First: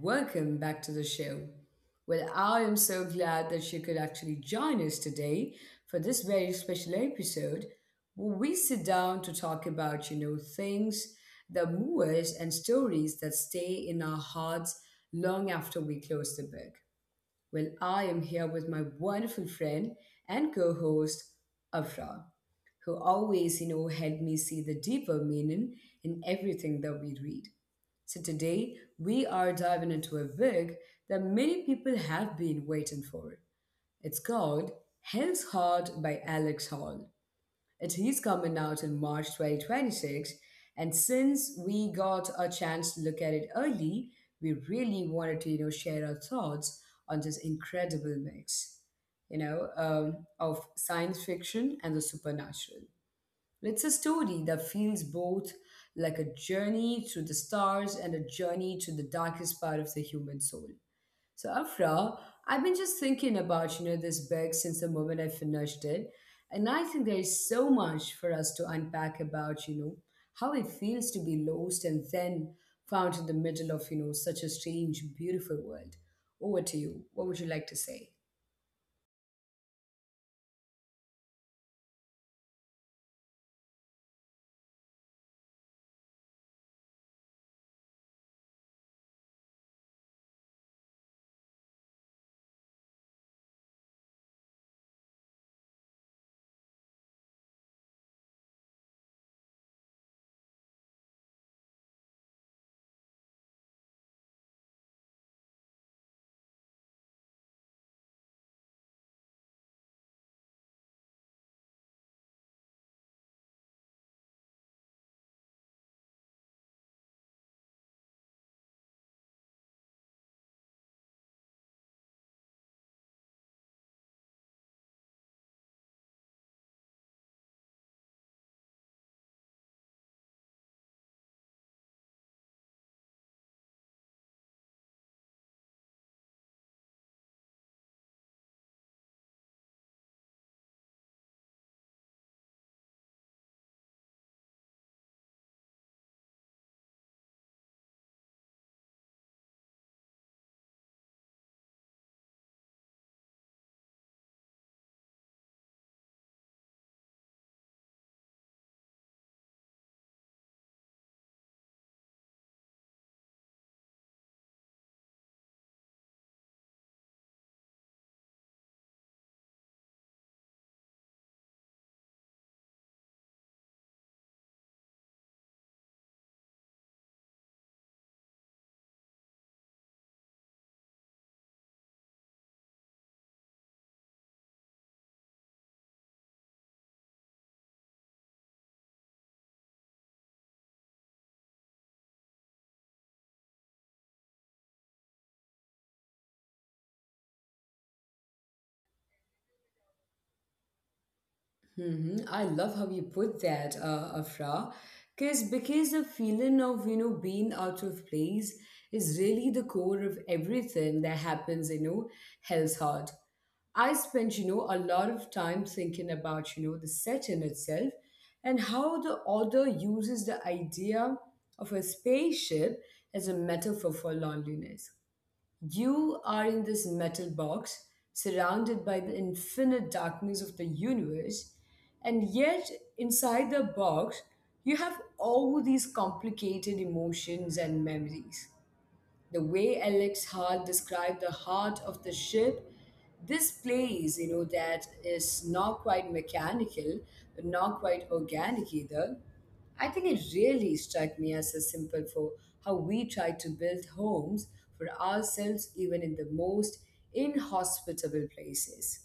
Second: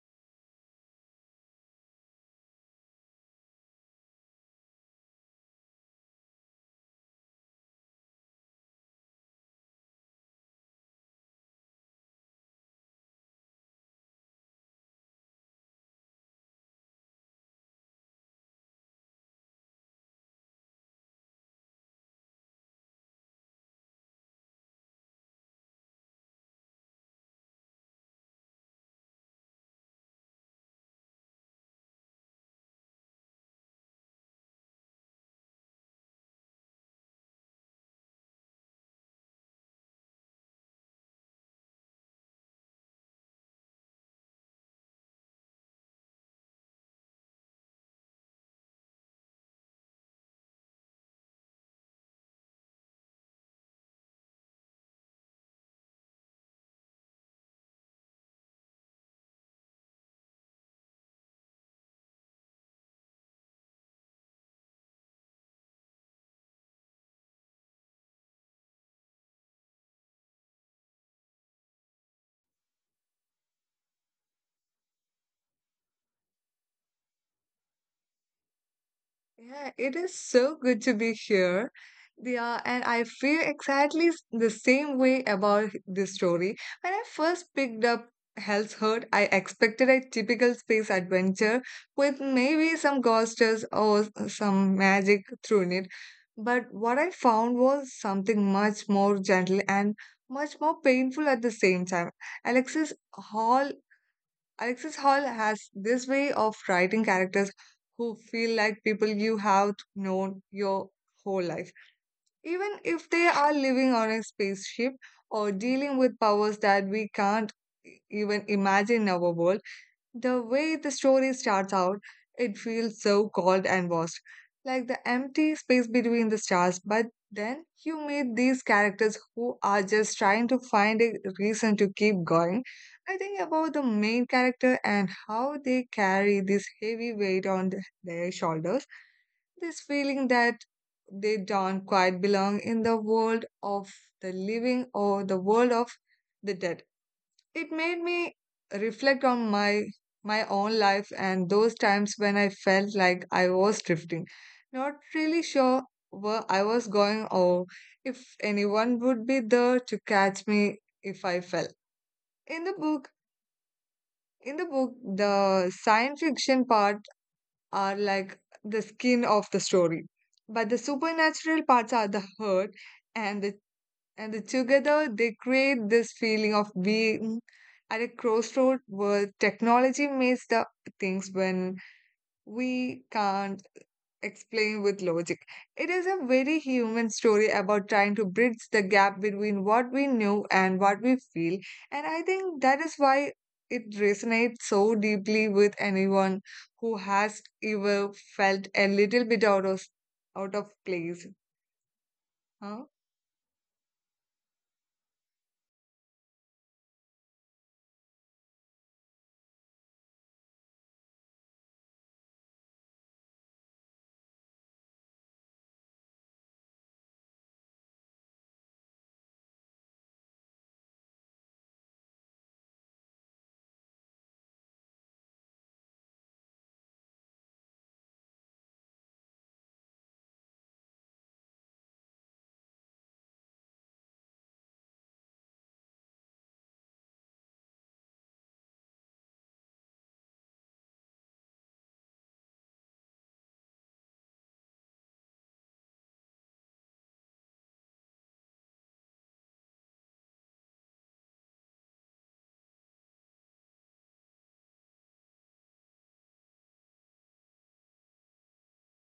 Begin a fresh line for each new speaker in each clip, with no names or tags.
welcome back to the show. I am so glad that you could actually join us today for this very special episode where we sit down to talk about, things that move us and stories that stay in our hearts long after we close the book. I am here with my wonderful friend and co host, Afra, who always, helped me see the deeper meaning in everything that we read. So today we are diving into a book that many people have been waiting for. It's called Hell's Heart by Alex Hall. It is coming out in March 2026, and since we got a chance to look at it early, we really wanted to share our thoughts on this incredible mix, of science fiction and the supernatural. It's a story that feels both like a journey to the stars and a journey to the darkest part of the human soul. So, Afra, I've been just thinking about this book since the moment I finished it, and I think there is so much for us to unpack about how it feels to be lost and then found in the middle of such a strange, beautiful world. Over to you. What would you like to say?
Yeah, it is so good to be here. Yeah, and I feel exactly the same way about this story. When I first picked up Hell's Hurt, I expected a typical space adventure with maybe some ghosters or some magic thrown it. But what I found was something much more gentle and much more painful at the same time. Alexis Hall Alexis Hall has this way of writing characters who feel like people you have known your whole life, even if they are living on a spaceship or dealing with powers that we can't even imagine in our world. The way the story starts out, it feels so cold and vast, like the empty space between the stars. But then you meet these characters who are just trying to find a reason to keep going. I think about the main character and how they carry this heavy weight on their shoulders, this feeling that they don't quite belong in the world of the living or the world of the dead. It made me reflect on my own life and those times when I felt like I was drifting, not really sure where I was going or if anyone would be there to catch me if I fell. In the book, in the book, the science fiction part are like the skin of the story, but the supernatural parts are the heart and the and together, they create this feeling of being at a crossroad where technology makes the things when we can't explain with logic. It is a very human story about trying to bridge the gap between what we know and what we feel. And I think that is why it resonates so deeply with anyone who has ever felt a little bit out of place.
Hmm, I love
Huh?
how you put that, Afra, because the feeling of being out of place is really the core of everything that happens in, Hell's Heart. I spent a lot of time thinking about the setting itself and how the author uses the idea of a spaceship as a metaphor for loneliness. You are in this metal box, surrounded by the infinite darkness of the universe, and yet inside the box, you have all these complicated emotions and memories. The way Alex Hart described the heart of the ship, this place, that is not quite mechanical, but not quite organic either. I think it really struck me as a symbol for how we try to build homes for ourselves, even in the most inhospitable places.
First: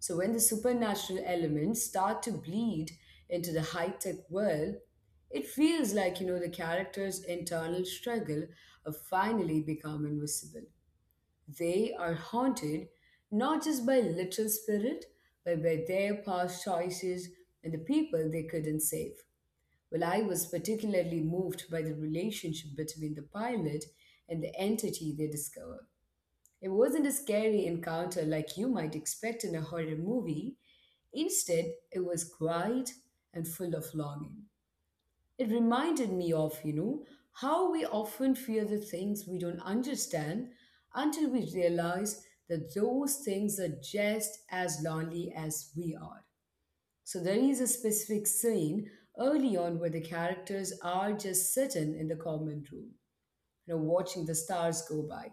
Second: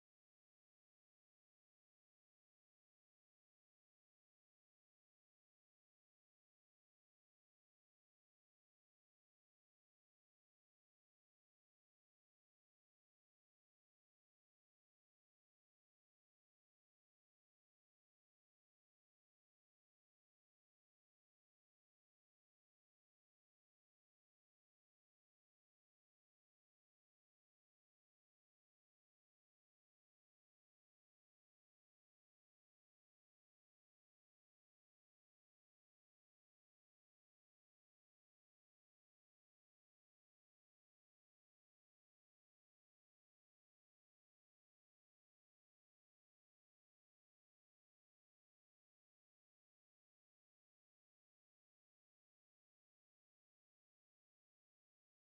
So when the supernatural elements start to bleed into the high-tech world, it feels like, the character's internal struggle of finally become invisible. They are haunted not just by literal spirit, but by their past choices and the people they couldn't save. I was particularly moved by the relationship between the pilot and the entity they discover. It wasn't a scary encounter like you might expect in a horror movie. Instead, it was quiet and full of longing. It reminded me of, how we often fear the things we don't understand until we realize that those things are just as lonely as we are. So there is a specific scene early on where the characters are just sitting in the common room, watching the stars go by.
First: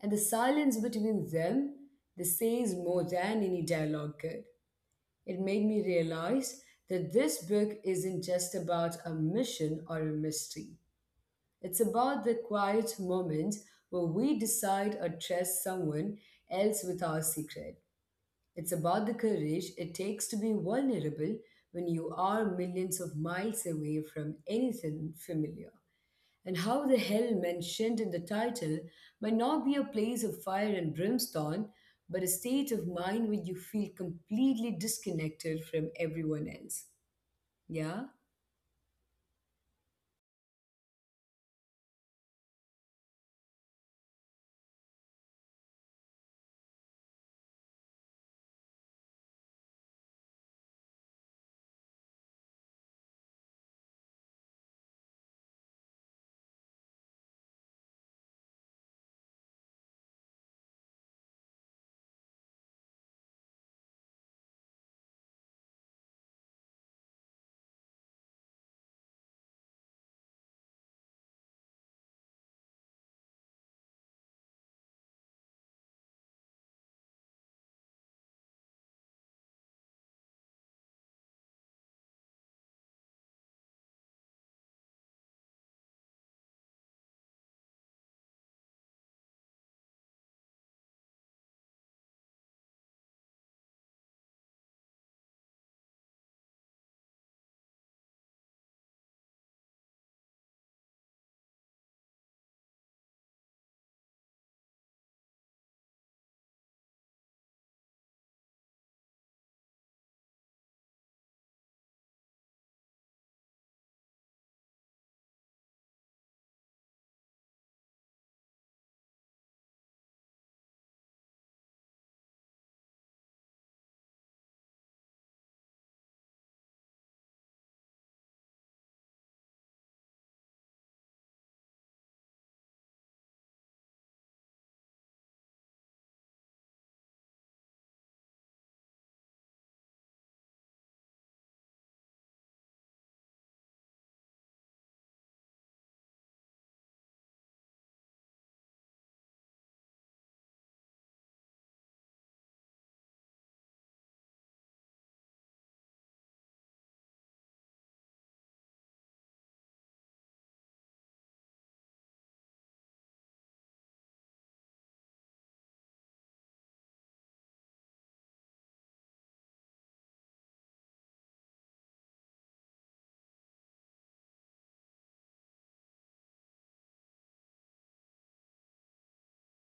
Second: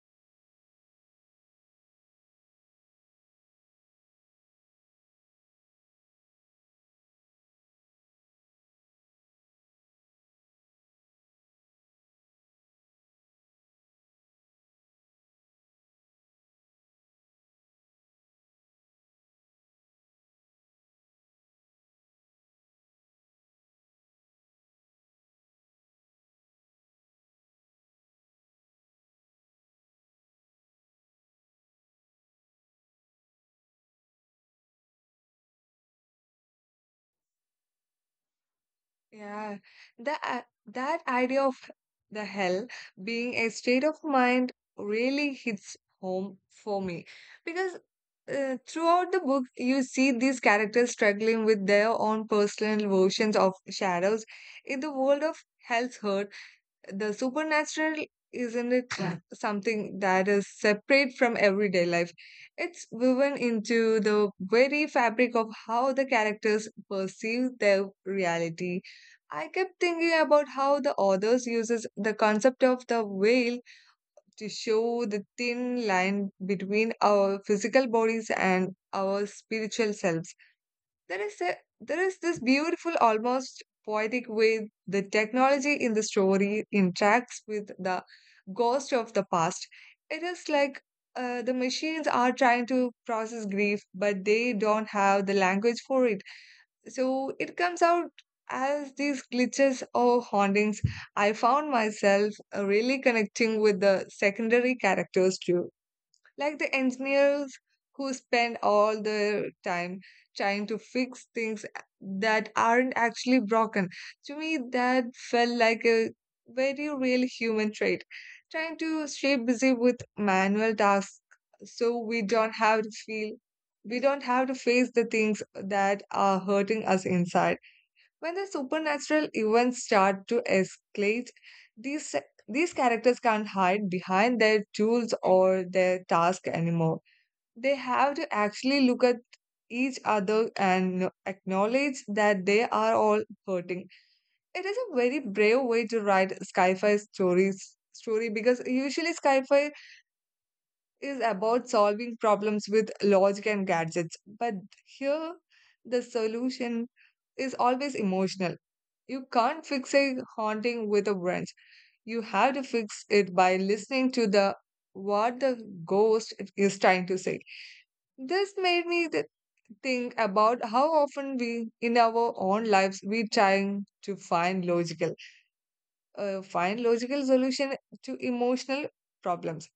And the silence between them, this says more than any dialogue could. It made me realize that this book isn't just about a mission or a mystery. It's about the quiet moment where we decide or trust someone else with our secret. It's about the courage it takes to be vulnerable when you are millions of miles away from anything familiar and how the hell mentioned in the title might not be a place of fire and brimstone, but a state of mind where you feel completely disconnected from everyone else. Yeah?
Yeah, that idea of the hell being a state of mind really hits home for me because throughout the book, you see these characters struggling with their own personal versions of shadows in the world of hell's the supernatural, isn't it, something that is separate from everyday life. It's woven into the very fabric of how the characters perceive their reality. I kept thinking about how the authors uses the concept of the veil to show the thin line between our physical bodies and our spiritual selves. there is a, there is this beautiful, almost poetic way the technology in the story interacts with the ghost of the past. It is like the machines are trying to process grief, but they don't have the language for it. So it comes out as these glitches or hauntings. I found myself really connecting with the secondary characters too, like the engineers who spend all their time trying to fix things that aren't actually broken. To me, that felt like a very real human trait, trying to stay busy with manual tasks so we don't have to face the things that are hurting us inside. When the supernatural events start to escalate, these, these characters can't hide behind their tools or their task anymore. They have to actually look at each other and acknowledge that they are all hurting. It is a very brave way to write sci-fi stories story because usually sci-fi is about solving problems with logic and gadgets. But here, the solution is always emotional. You can't fix a haunting with a wrench. You have to fix it by listening to the what the ghost is trying to say. This made me th- think about how often we, in our own lives, we trying to find find logical solution to emotional problems.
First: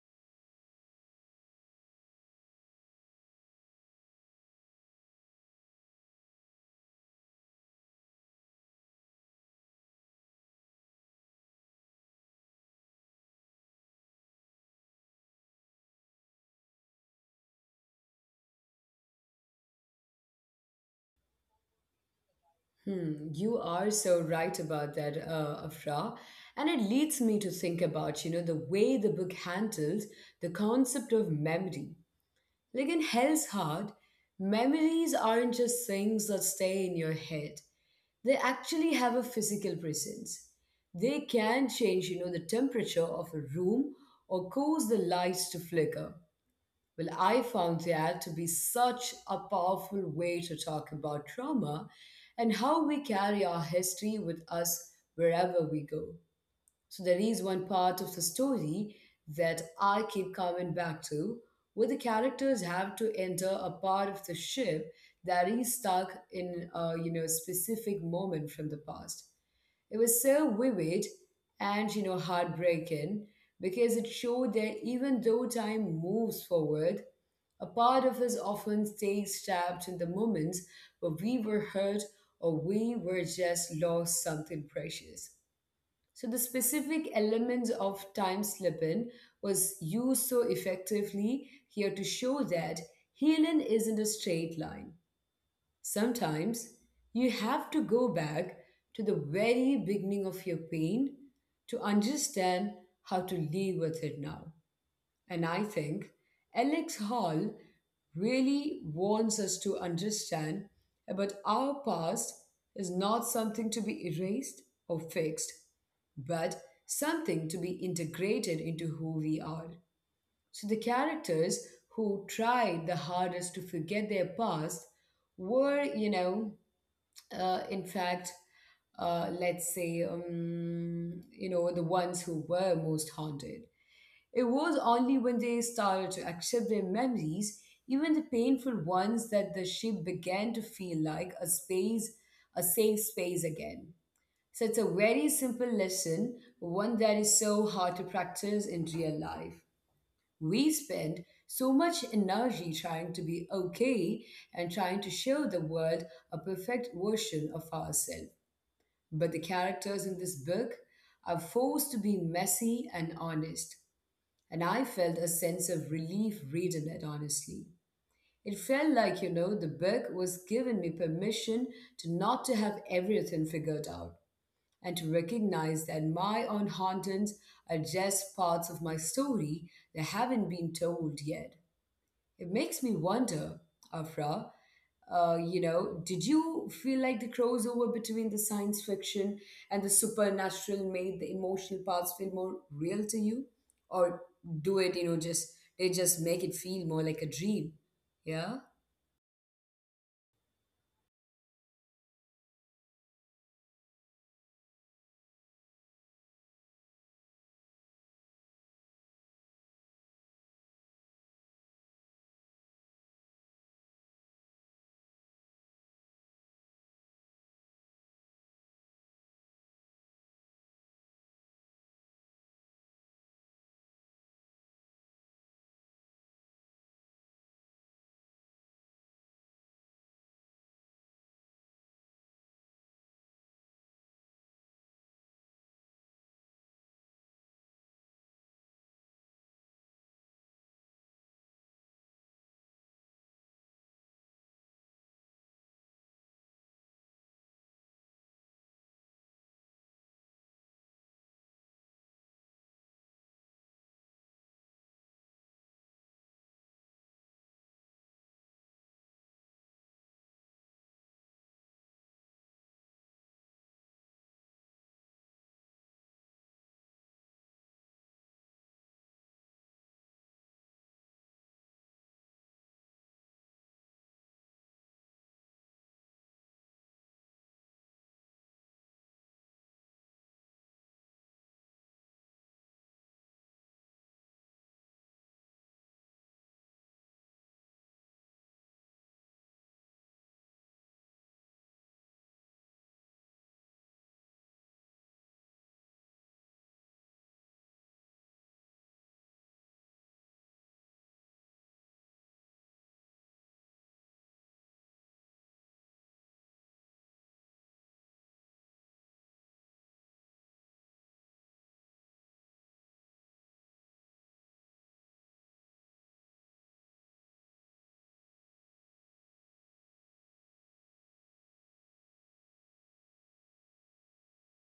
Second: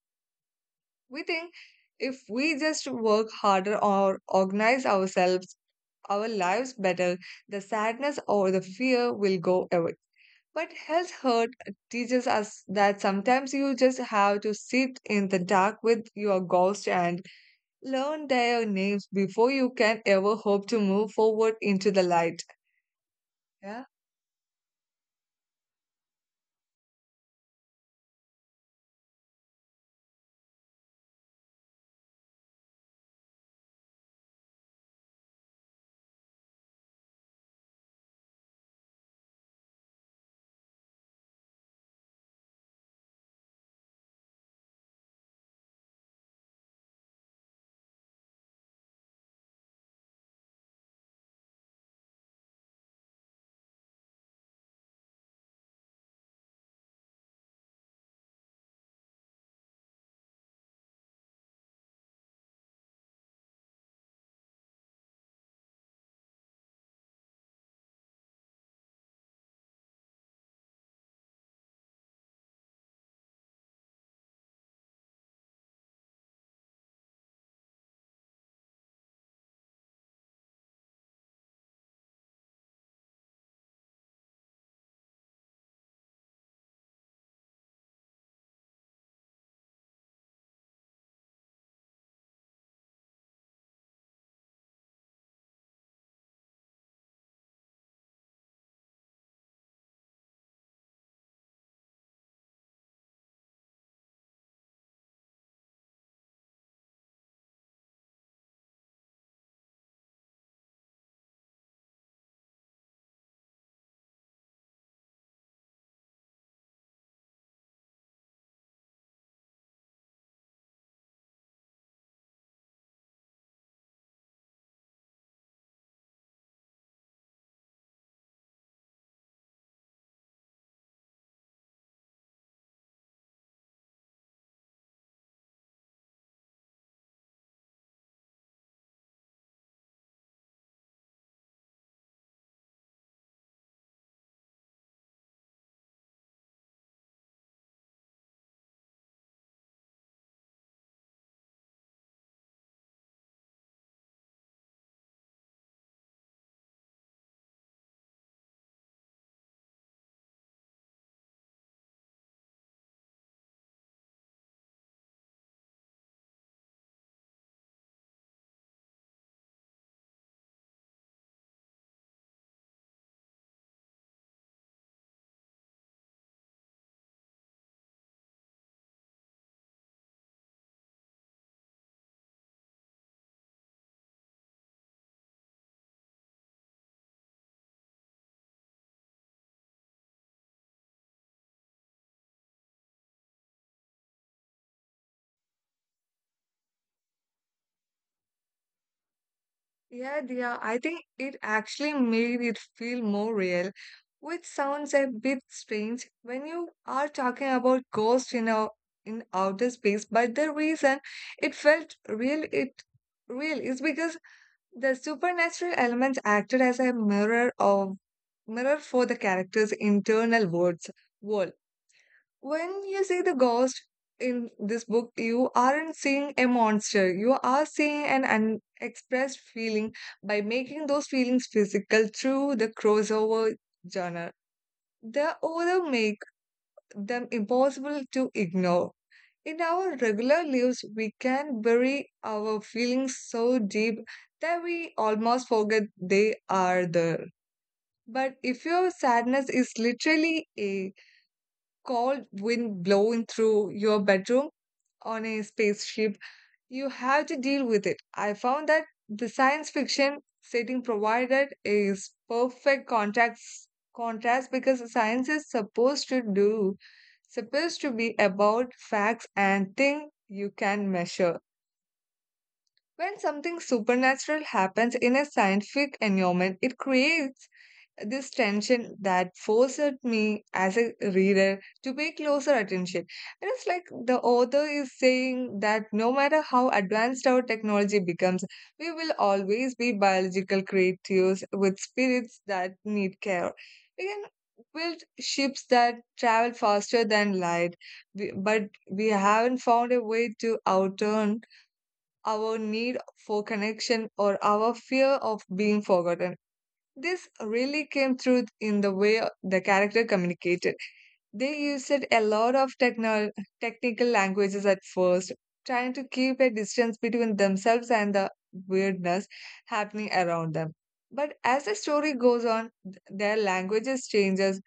We think if we just work harder or organize ourselves, our lives better, the sadness or the fear will go away. But health hurt teaches us that sometimes you just have to sit in the dark with your ghost and learn their names before you can ever hope to move forward into the light.
Hmm, you
Yeah.
are so right about that, Afra. And it leads me to think about, the way the book handles the concept of memory. Like in Hell's Heart, memories aren't just things that stay in your head. They actually have a physical presence. They can change, the temperature of a room or cause the lights to flicker. I found that to be such a powerful way to talk about trauma and how we carry our history with us wherever we go. So there is one part of the story that I keep coming back to, where the characters have to enter a part of the ship that is stuck in a specific moment from the past. It was so vivid and heartbreaking because it showed that even though time moves forward, a part of us often stays trapped in the moments where we were hurt or we were just lost something precious. So the specific elements of time slipping was used so effectively here to show that healing isn't a straight line. Sometimes you have to go back to the very beginning of your pain to understand how to live with it now. And I think Alex Hall really wants us to understand about our past is not something to be erased or fixed, but something to be integrated into who we are. So the characters who tried the hardest to forget their past were, in fact, let's say, you know, the ones who were most haunted. It was only when they started to accept their memories, even the painful ones, that the ship began to feel like a space, a safe space again. So it's a very simple lesson, one that is so hard to practice in real life. We spend so much energy trying to be okay and trying to show the world a perfect version of ourselves. But the characters in this book are forced to be messy and honest. And I felt a sense of relief reading it, honestly. It felt like, the book was giving me permission to not to have everything figured out and to recognize that my own hauntings are just parts of my story that haven't been told yet. It makes me wonder, Afra, did you feel like the crossover between the science fiction and the supernatural made the emotional parts feel more real to you? Or do it, just they just make it feel more like a dream? Yeah?
Yeah, I think it actually made it feel more real, which sounds a bit strange when you are talking about ghosts in our in outer space. But the reason it real is because the supernatural elements acted as a mirror for the character's internal world. When you see the ghost in this book, you aren't seeing a monster. You are seeing an unexpressed feeling. By making those feelings physical through the crossover genre, the author make them impossible to ignore. In our regular lives, we can bury our feelings so deep that we almost forget they are there. But if your sadness is literally a cold wind blowing through your bedroom, on a spaceship, you have to deal with it. I found that the science fiction setting provided is perfect contrast contrast because science is supposed to be about facts and things you can measure. When something supernatural happens in a scientific environment, it creates this tension that forced me as a reader to pay closer attention. And it's like the author is saying that no matter how advanced our technology becomes, we will always be biological creatures with spirits that need care. We can build ships that travel faster than light, but we haven't found a way to outturn our need for connection or our fear of being forgotten. This really came through in the way the character communicated. They used a lot of technical languages at first, trying to keep a distance between themselves and the weirdness happening around them. But as the story goes on, th- their languages changes.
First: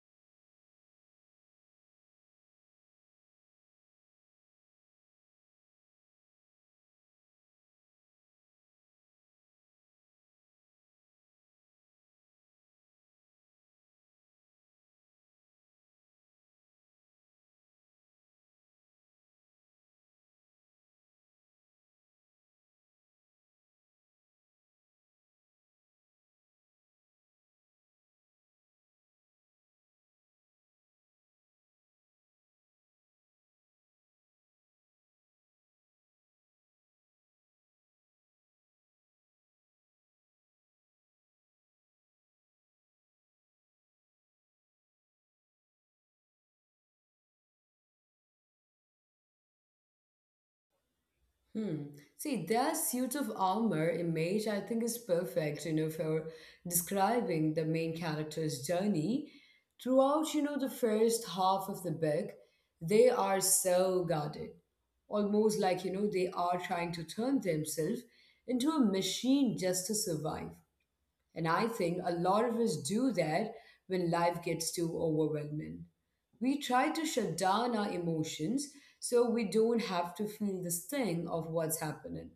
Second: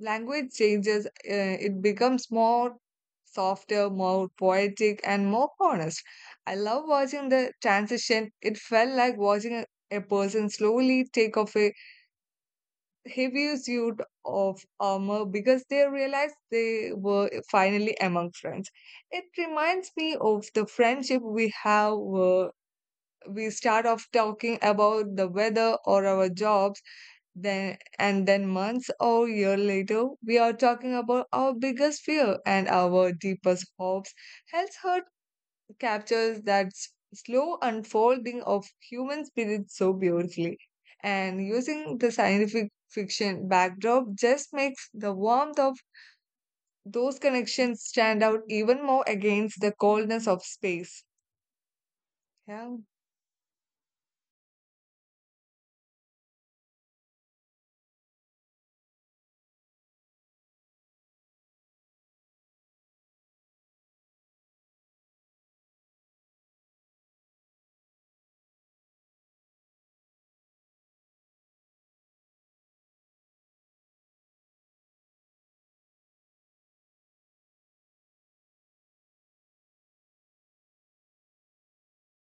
Language changes. It becomes more softer, more poetic, and more honest. I love watching the transition. It felt like watching a person slowly take off a heavy suit of armor because they realized they were finally among friends. It reminds me of the friendship we have. We start off talking about the weather or our jobs, then and then months or year later, we are talking about our biggest fear and our deepest hopes. Health hurt captures that slow unfolding of human spirit so beautifully. And using the scientific fiction backdrop just makes the warmth of those connections stand out even more against the coldness of space.
Hmm. See, their
Yeah,
suit of armor image, I think, is perfect, for describing the main character's journey. Throughout, the first half of the book, they are so guarded, almost like, they are trying to turn themselves into a machine just to survive. And I think a lot of us do that when life gets too overwhelming. We try to shut down our emotions so we don't have to feel the sting of what's happening.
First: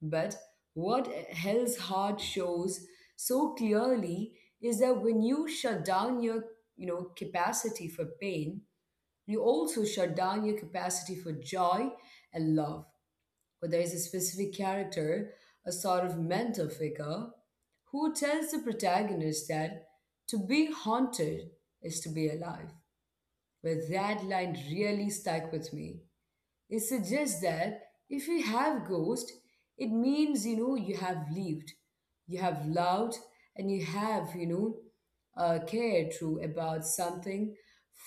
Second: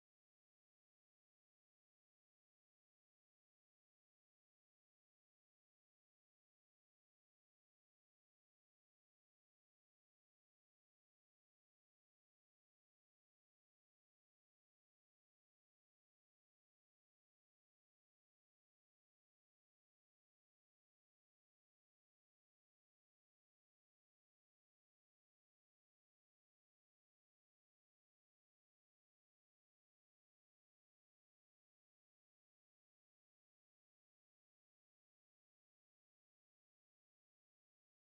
But what Hell's Heart shows so clearly is that when you shut down your capacity for pain, you also shut down your capacity for joy and love where there is a specific character, a sort of mentor figure, who tells the protagonist that to be haunted is to be alive. That line really stuck with me. It suggests that if you have ghost, it means you have lived, you have loved, and you have cared through about something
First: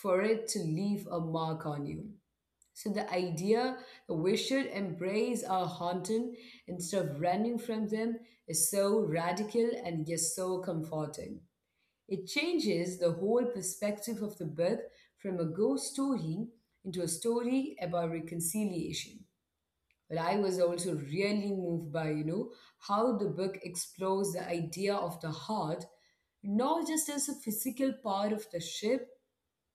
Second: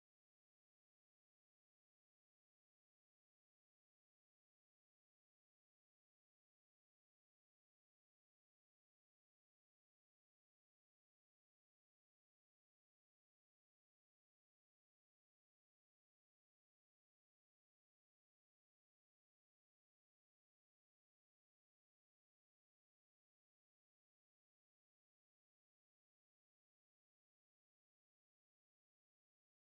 for it to leave a mark on you. So the idea that we should embrace our haunting instead of running from them is so radical and yet so comforting. It changes the whole perspective of the book from a ghost story into a story about reconciliation. But I was also really moved by, how the book explores the idea of the heart not just as a physical part of the ship,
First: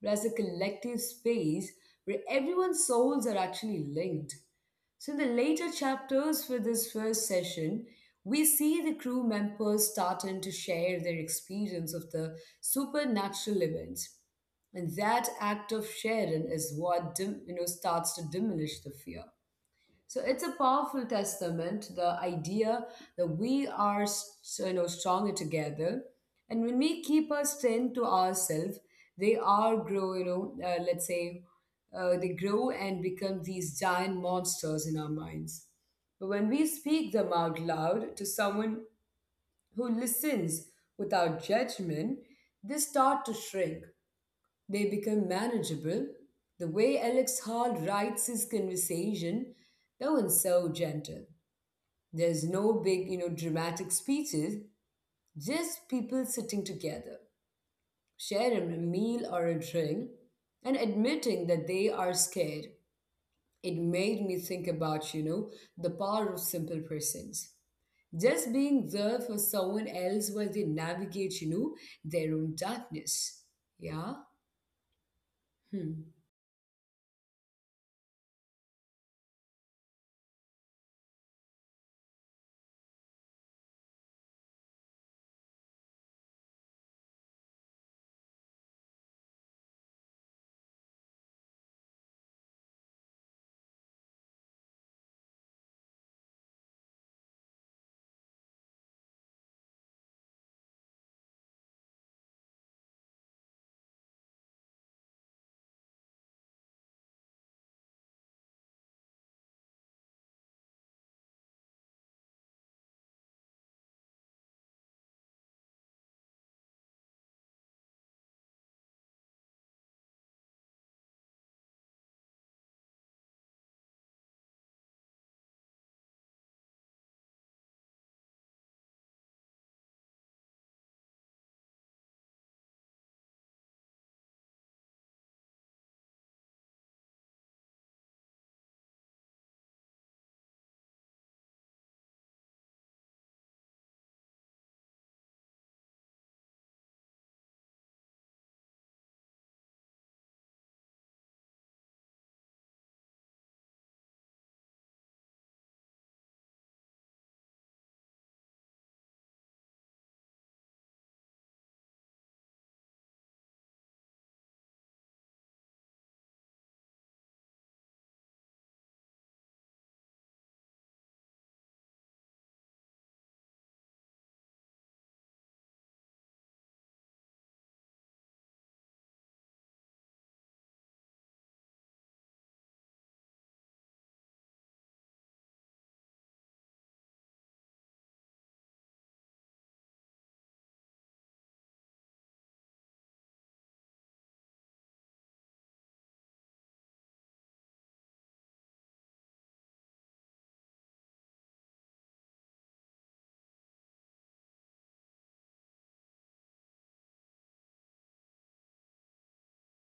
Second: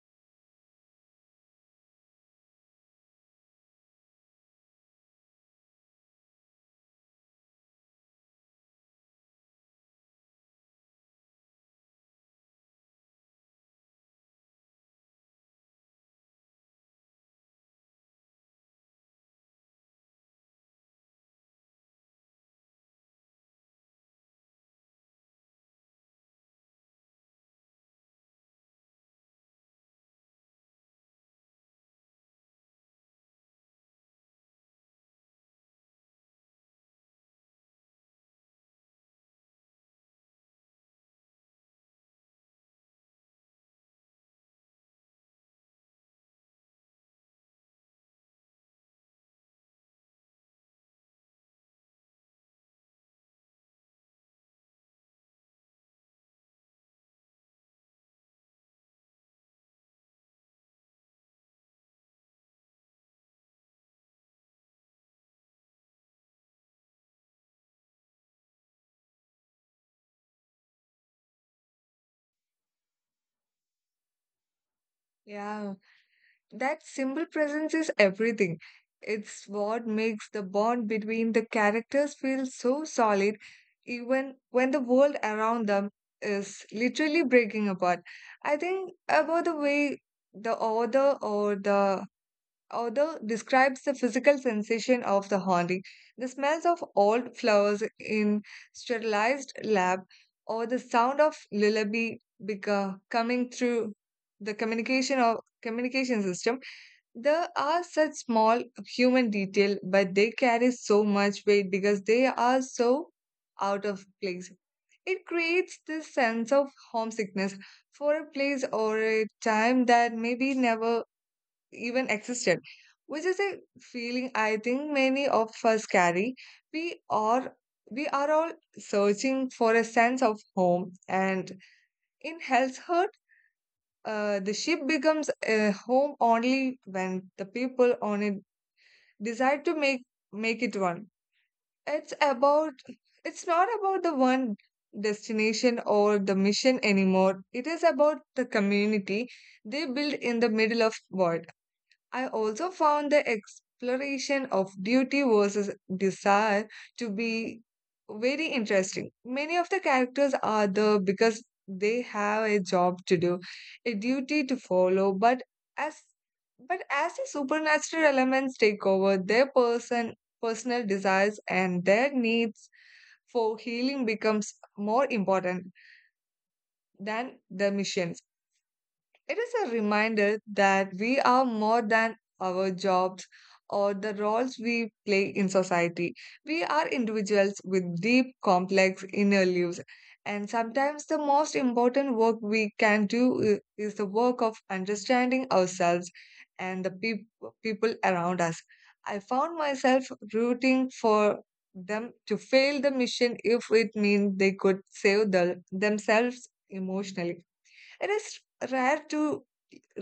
but as a collective space where everyone's souls are actually linked. So, in the later chapters for this first session, we see the crew members starting to share their experience of the supernatural events. And that act of sharing is what starts to diminish the fear. So it's a powerful testament, the idea that we are, stronger together. And when we keep our strength to ourselves, they are grow, you know, let's say, they grow and become these giant monsters in our minds. But when we speak them out loud to someone who listens without judgment, they start to shrink. They become manageable. The way Alex Hall writes his conversation, no one's so gentle. There's no big, dramatic speeches, just people sitting together, sharing a meal or a drink, and admitting that they are scared. It made me think about, the power of simple presence. Just being there for someone else while they navigate, their own darkness. Yeah?
yeah.
Hmm.
That simple presence is everything. It's what makes the bond between the characters feel so solid, even when the world around them is literally breaking apart. I think about the way the author or the author describes the physical sensation of the haunting, the smells of old flowers in sterilized lab, or the sound of lullaby coming through the communication system. There are such small human detail, but they carry so much weight because they are so out of place. It creates this sense of homesickness for a place or a time that maybe never even existed, which is a feeling I think many of us carry. We are we are all searching for a sense of home, and in Hell's Heart, the ship becomes a home only when the people on it decide to make it one. It's about, it's not about the one destination or the mission anymore. It is about the community they build in the middle of world. I also found the exploration of duty versus desire to be very interesting. Many of the characters are there because they have a job to do, a duty to follow, as but as the supernatural elements take over, their personal desires and their needs for healing becomes more important than the missions. It is a reminder that we are more than our jobs or the roles we play in society. We are individuals with deep, complex inner lives. And sometimes the most important work we can do is the work of understanding ourselves and the people around us. I found myself rooting for them to fail the mission if it means they could save themselves emotionally. It is rare to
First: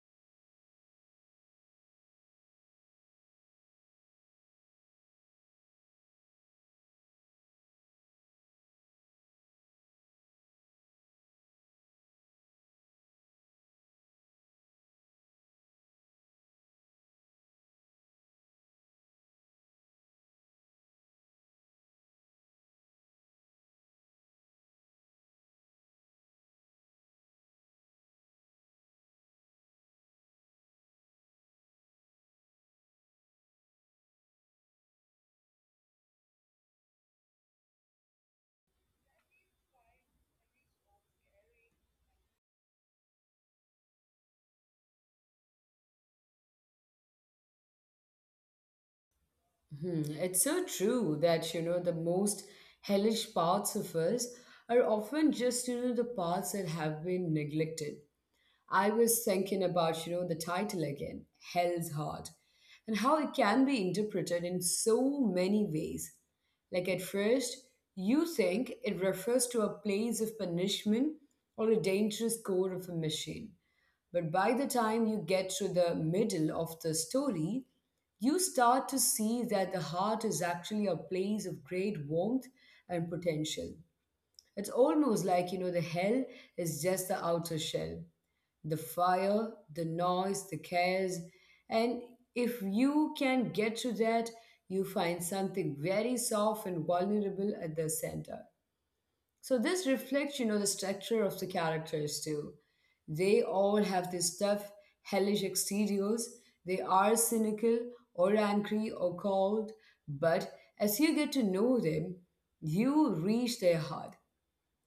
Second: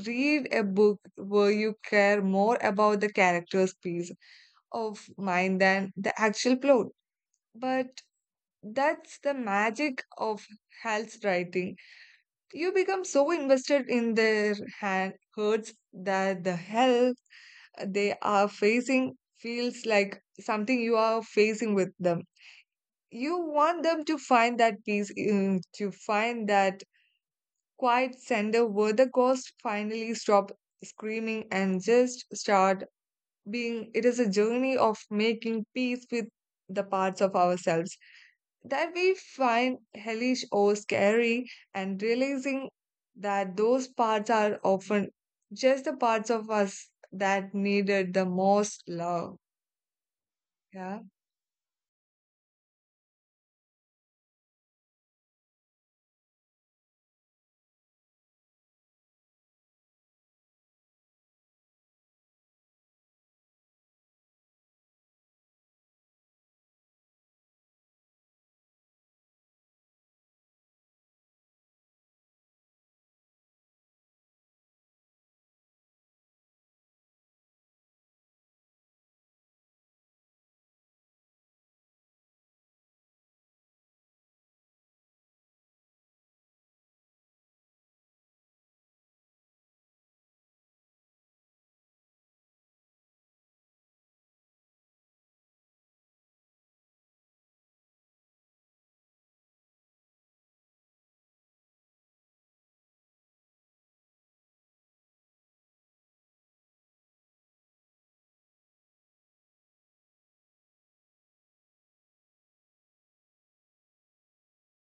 read a book where you care more about the character's peace of mind than the actual plot. But that's the magic of Hal's writing. You become so invested in their hurts that the hell they are facing feels like something you are facing with them. You want them to find that to find that quiet center where the ghost finally stop screaming and just start being. It is a journey of making peace with the parts of ourselves that we find hellish or scary and realizing that those parts are often just the parts of us that needed the most love.
Hmm, it's so
Yeah,
true that, the most hellish parts of us are often just, the parts that have been neglected. I was thinking about, the title again, Hell's Heart, and how it can be interpreted in so many ways. Like at first, you think it refers to a place of punishment or a dangerous core of a machine. But by the time you get to the middle of the story, you start to see that the heart is actually a place of great warmth and potential. It's almost like, you know, the hell is just the outer shell, the fire, the noise, the cares. And if you can get to that, you find something very soft and vulnerable at the center. So this reflects, you know, the structure of the characters too. They all have this tough, hellish exteriors. They are cynical or angry or cold, but as you get to know them, you reach their heart.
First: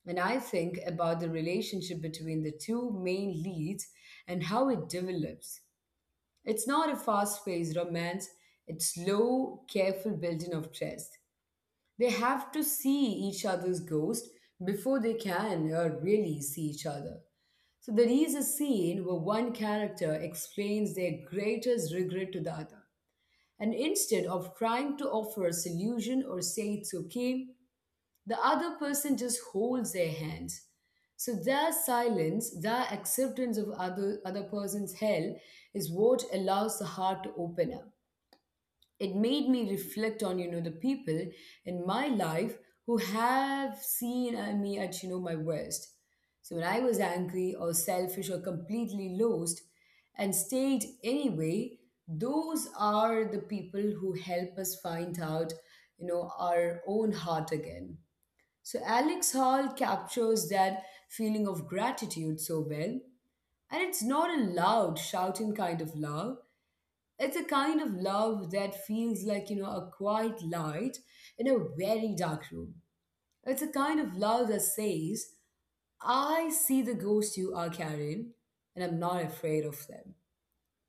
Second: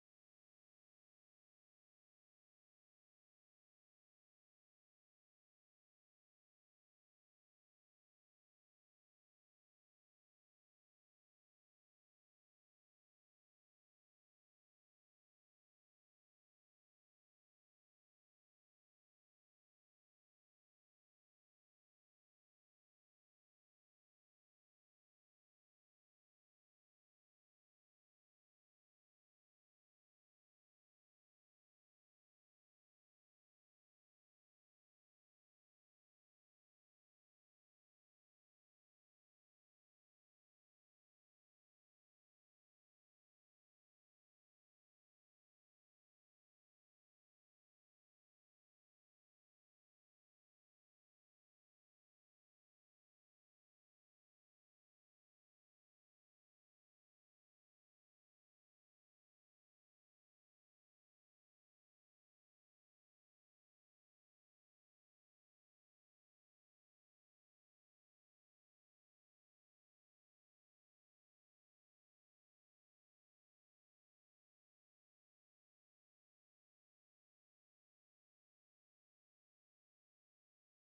And I think about the relationship between the two main leads and how it develops. It's not a fast paced romance, it's slow, careful building of trust. They have to see each other's ghost before they can really see each other. So there is a scene where one character explains their greatest regret to the other. And instead of trying to offer a solution or say it's okay, the other person just holds their hands. So their silence, their acceptance of other person's hell is what allows the heart to open up. It made me reflect on, you know, the people in my life who have seen me at, you know, my worst. So when I was angry or selfish or completely lost and stayed anyway, those are the people who help us find out, you know, our own heart again. So Alex Hall captures that feeling of gratitude so well, and it's not a loud shouting kind of love. It's a kind of love that feels like, you know, a quiet light in a very dark room. It's a kind of love that says, I see the ghost you are carrying, and I'm not afraid of them.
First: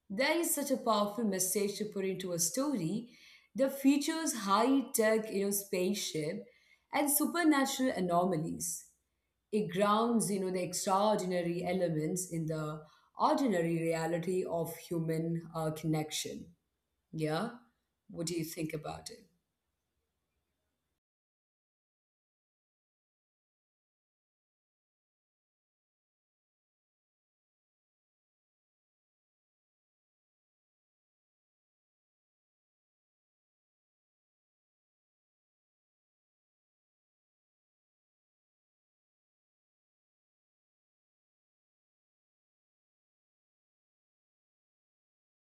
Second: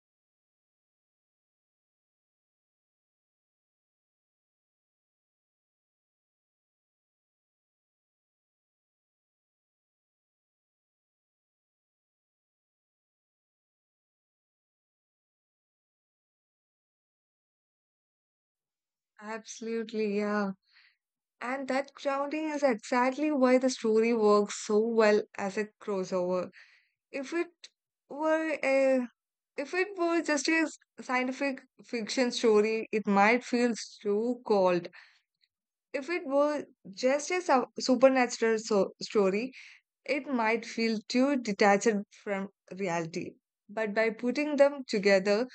That is such a powerful message to put into a story that features high tech, you know, spaceship and supernatural anomalies. It grounds, you know, the extraordinary elements in the ordinary reality of human connection. Yeah. What do you think about it?
absolutely. Yeah. And that grounding is exactly why the story works so well as a crossover. If it were a If it were just a scientific fiction story, it might feel too cold. If it were just a supernatural story, it might feel too detached from reality. But by putting them together,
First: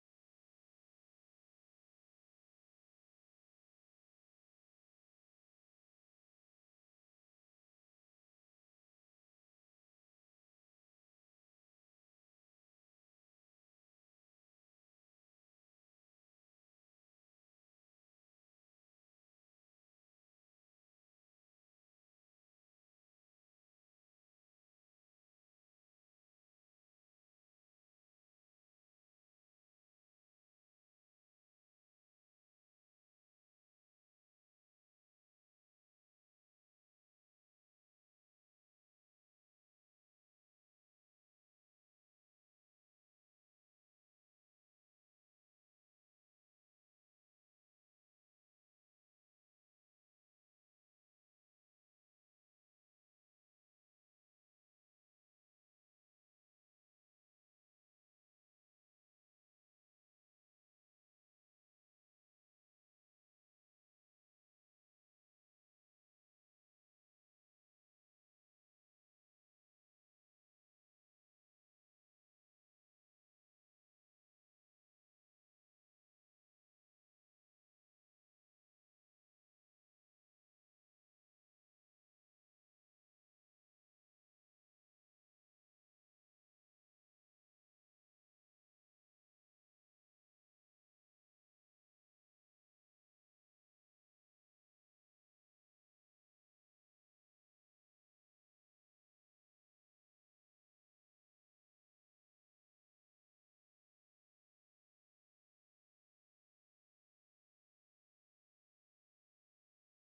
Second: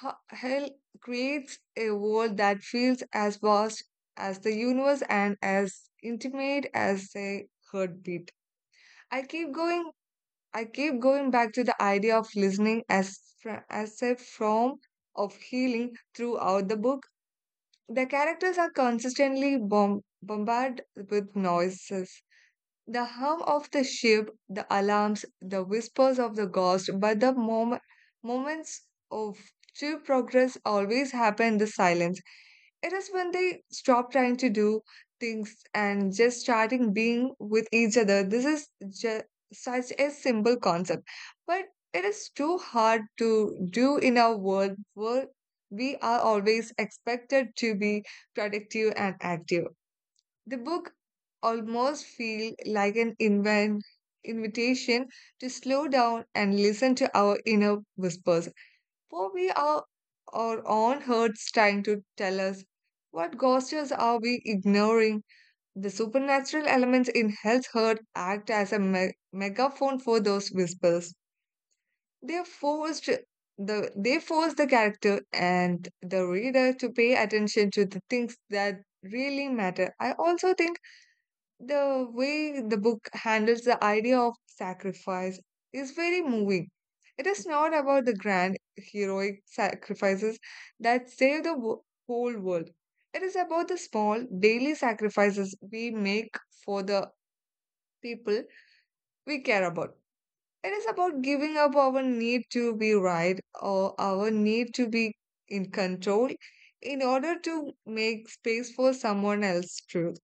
Hell creates a world that feels as vast as the universe and as intimate as a heartbeat. I keep going I keep going back to the idea of listening as as a form of healing throughout the book. The characters are consistently bombarded with noises. The hum of the ship, the alarms, the whispers of the ghost, but the moments of true progress always happen in the silence. It is when they stop trying to do things and just starting being with each other. This is just such a simple concept, but it is too hard to do in our world where we are always expected to be productive and active. The book almost feel like an invent invitation to slow down and listen to our inner whispers for we are our own hearts trying to tell us what gestures are we ignoring. The supernatural elements in Hell's herd act as a megaphone for those whispers. They forced they force the character and the reader to pay attention to the things that really matter. I also think the way the book handles the idea of sacrifice is very moving. It is not about the grand heroic sacrifices that save the whole world. It is about the small daily sacrifices we make for the people we care about. It is about giving up our need to be right or our need to be in control in order to make space for someone else's truth.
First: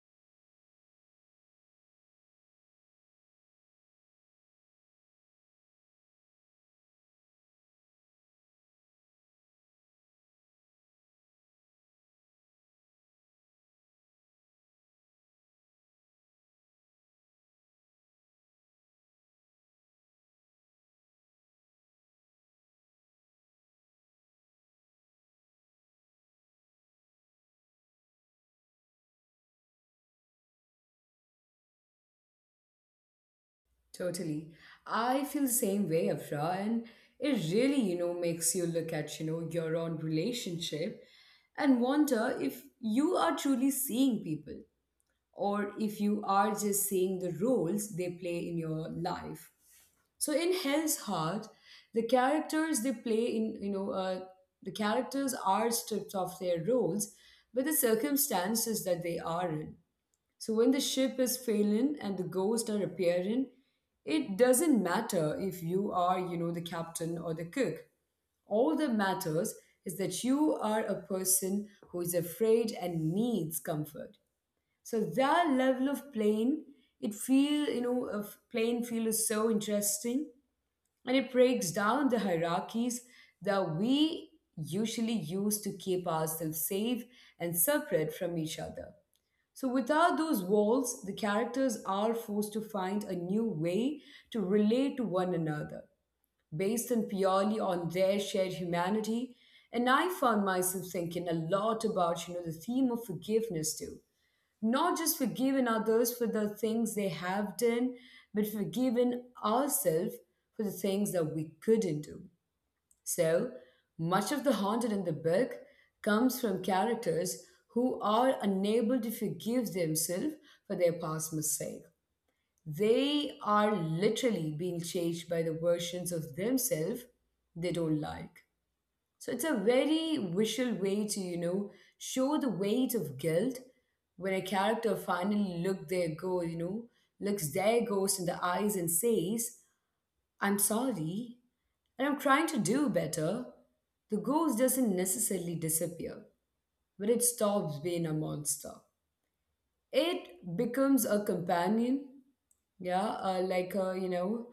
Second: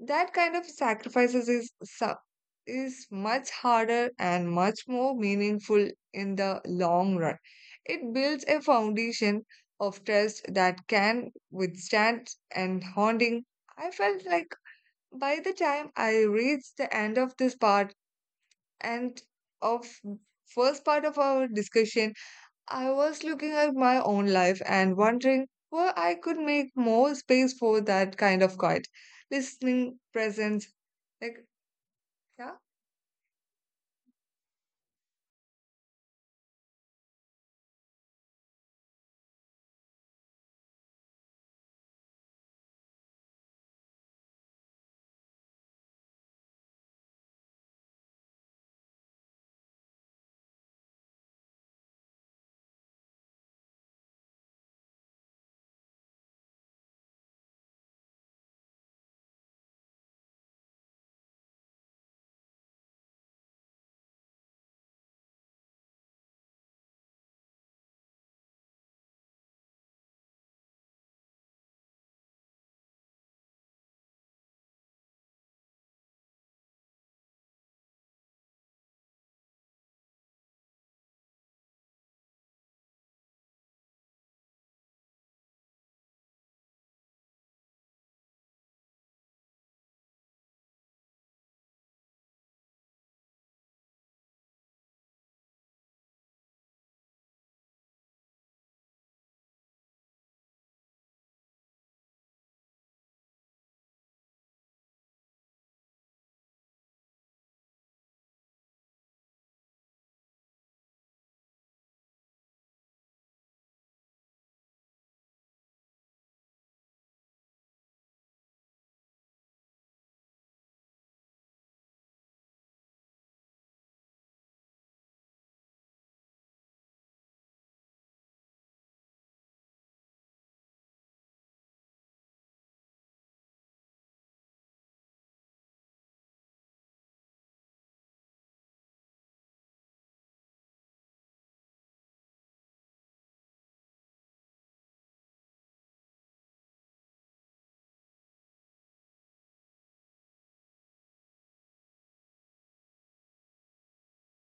That kind of sacrifices is much harder and much more meaningful in the long run. It builds a foundation of trust that can withstand and haunting. I felt like by the time I reached the end of this part and of first part of our discussion, I was looking at my own life and wondering where I could make more space for that kind of quiet listening presence, like, yeah,
Totally. I feel the same way, Afra, and it really, you know, makes you look at, you know, your own relationship and wonder if you are truly seeing people or if you are just seeing the roles they play in your life. So in Hell's Heart, the characters they play in, you know, the characters are stripped of their roles, but the circumstances that they are in. So when the ship is failing and the ghosts are appearing, it doesn't matter if you are, you know, the captain or the cook. All that matters is that you are a person who is afraid and needs comfort. So that level of plane, it feel, you know, of plane feel is so interesting, and it breaks down the hierarchies that we usually use to keep ourselves safe and separate from each other. So, without those walls, the characters are forced to find a new way to relate to one another based on purely on their shared humanity. And I found myself thinking a lot about, you know, the theme of forgiveness too. Not just forgiving others for the things they have done, but forgiving ourselves for the things that we couldn't do. So much of the haunted in the book comes from characters who are unable to forgive themselves for their past mistake. They are literally being chased by the versions of themselves they don't like. So it's a very visual way to, you know, show the weight of guilt. When a character finally look their go, you know, looks their ghost in the eyes and says, I'm sorry, and I'm trying to do better. The ghost doesn't necessarily disappear, but it stops being a monster. It becomes a companion, yeah, like a, you know,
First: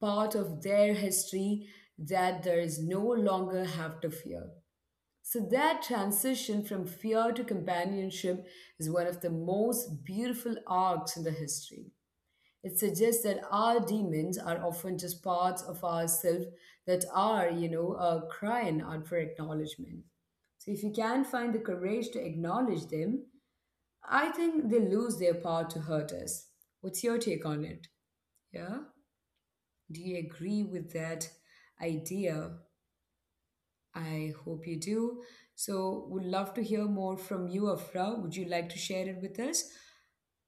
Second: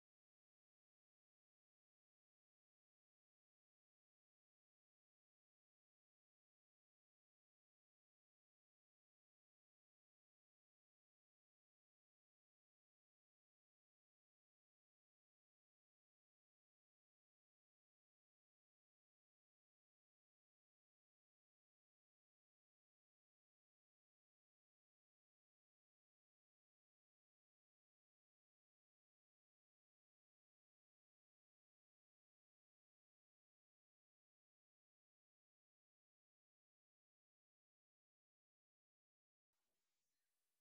part of their history that there is no longer have to fear. So that transition from fear to companionship is one of the most beautiful arcs in the history. It suggests that our demons are often just parts of ourselves that are, you know, crying out for acknowledgement. So if you can find the courage to acknowledge them, I think they lose their power to hurt us. What's your take on it? Yeah? Do you agree with that idea? I hope you do. So would love to hear more from you, Afra. Would you like to share it with us?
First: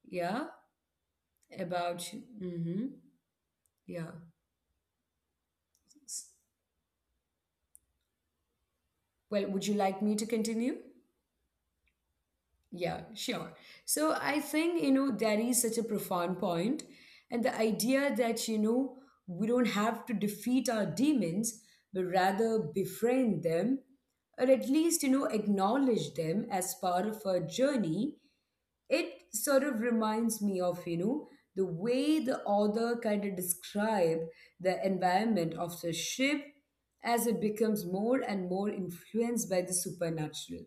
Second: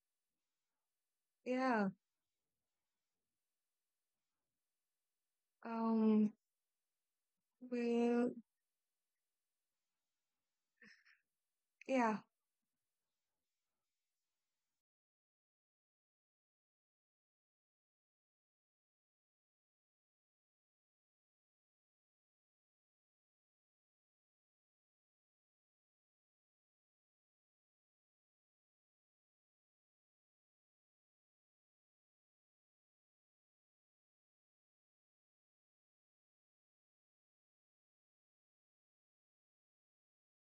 Yeah?
yeah.
About mm-hmm. Yeah.
Um, well,
Well, would you like me to continue?
yeah,
Yeah, sure. So I think, you know, that is such a profound point. And the idea that, you know, we don't have to defeat our demons, but rather befriend them, or at least, you know, acknowledge them as part of our journey, it sort of reminds me of, you know, the way the author kind of describe the environment of the ship. As it becomes more and more influenced by the supernatural,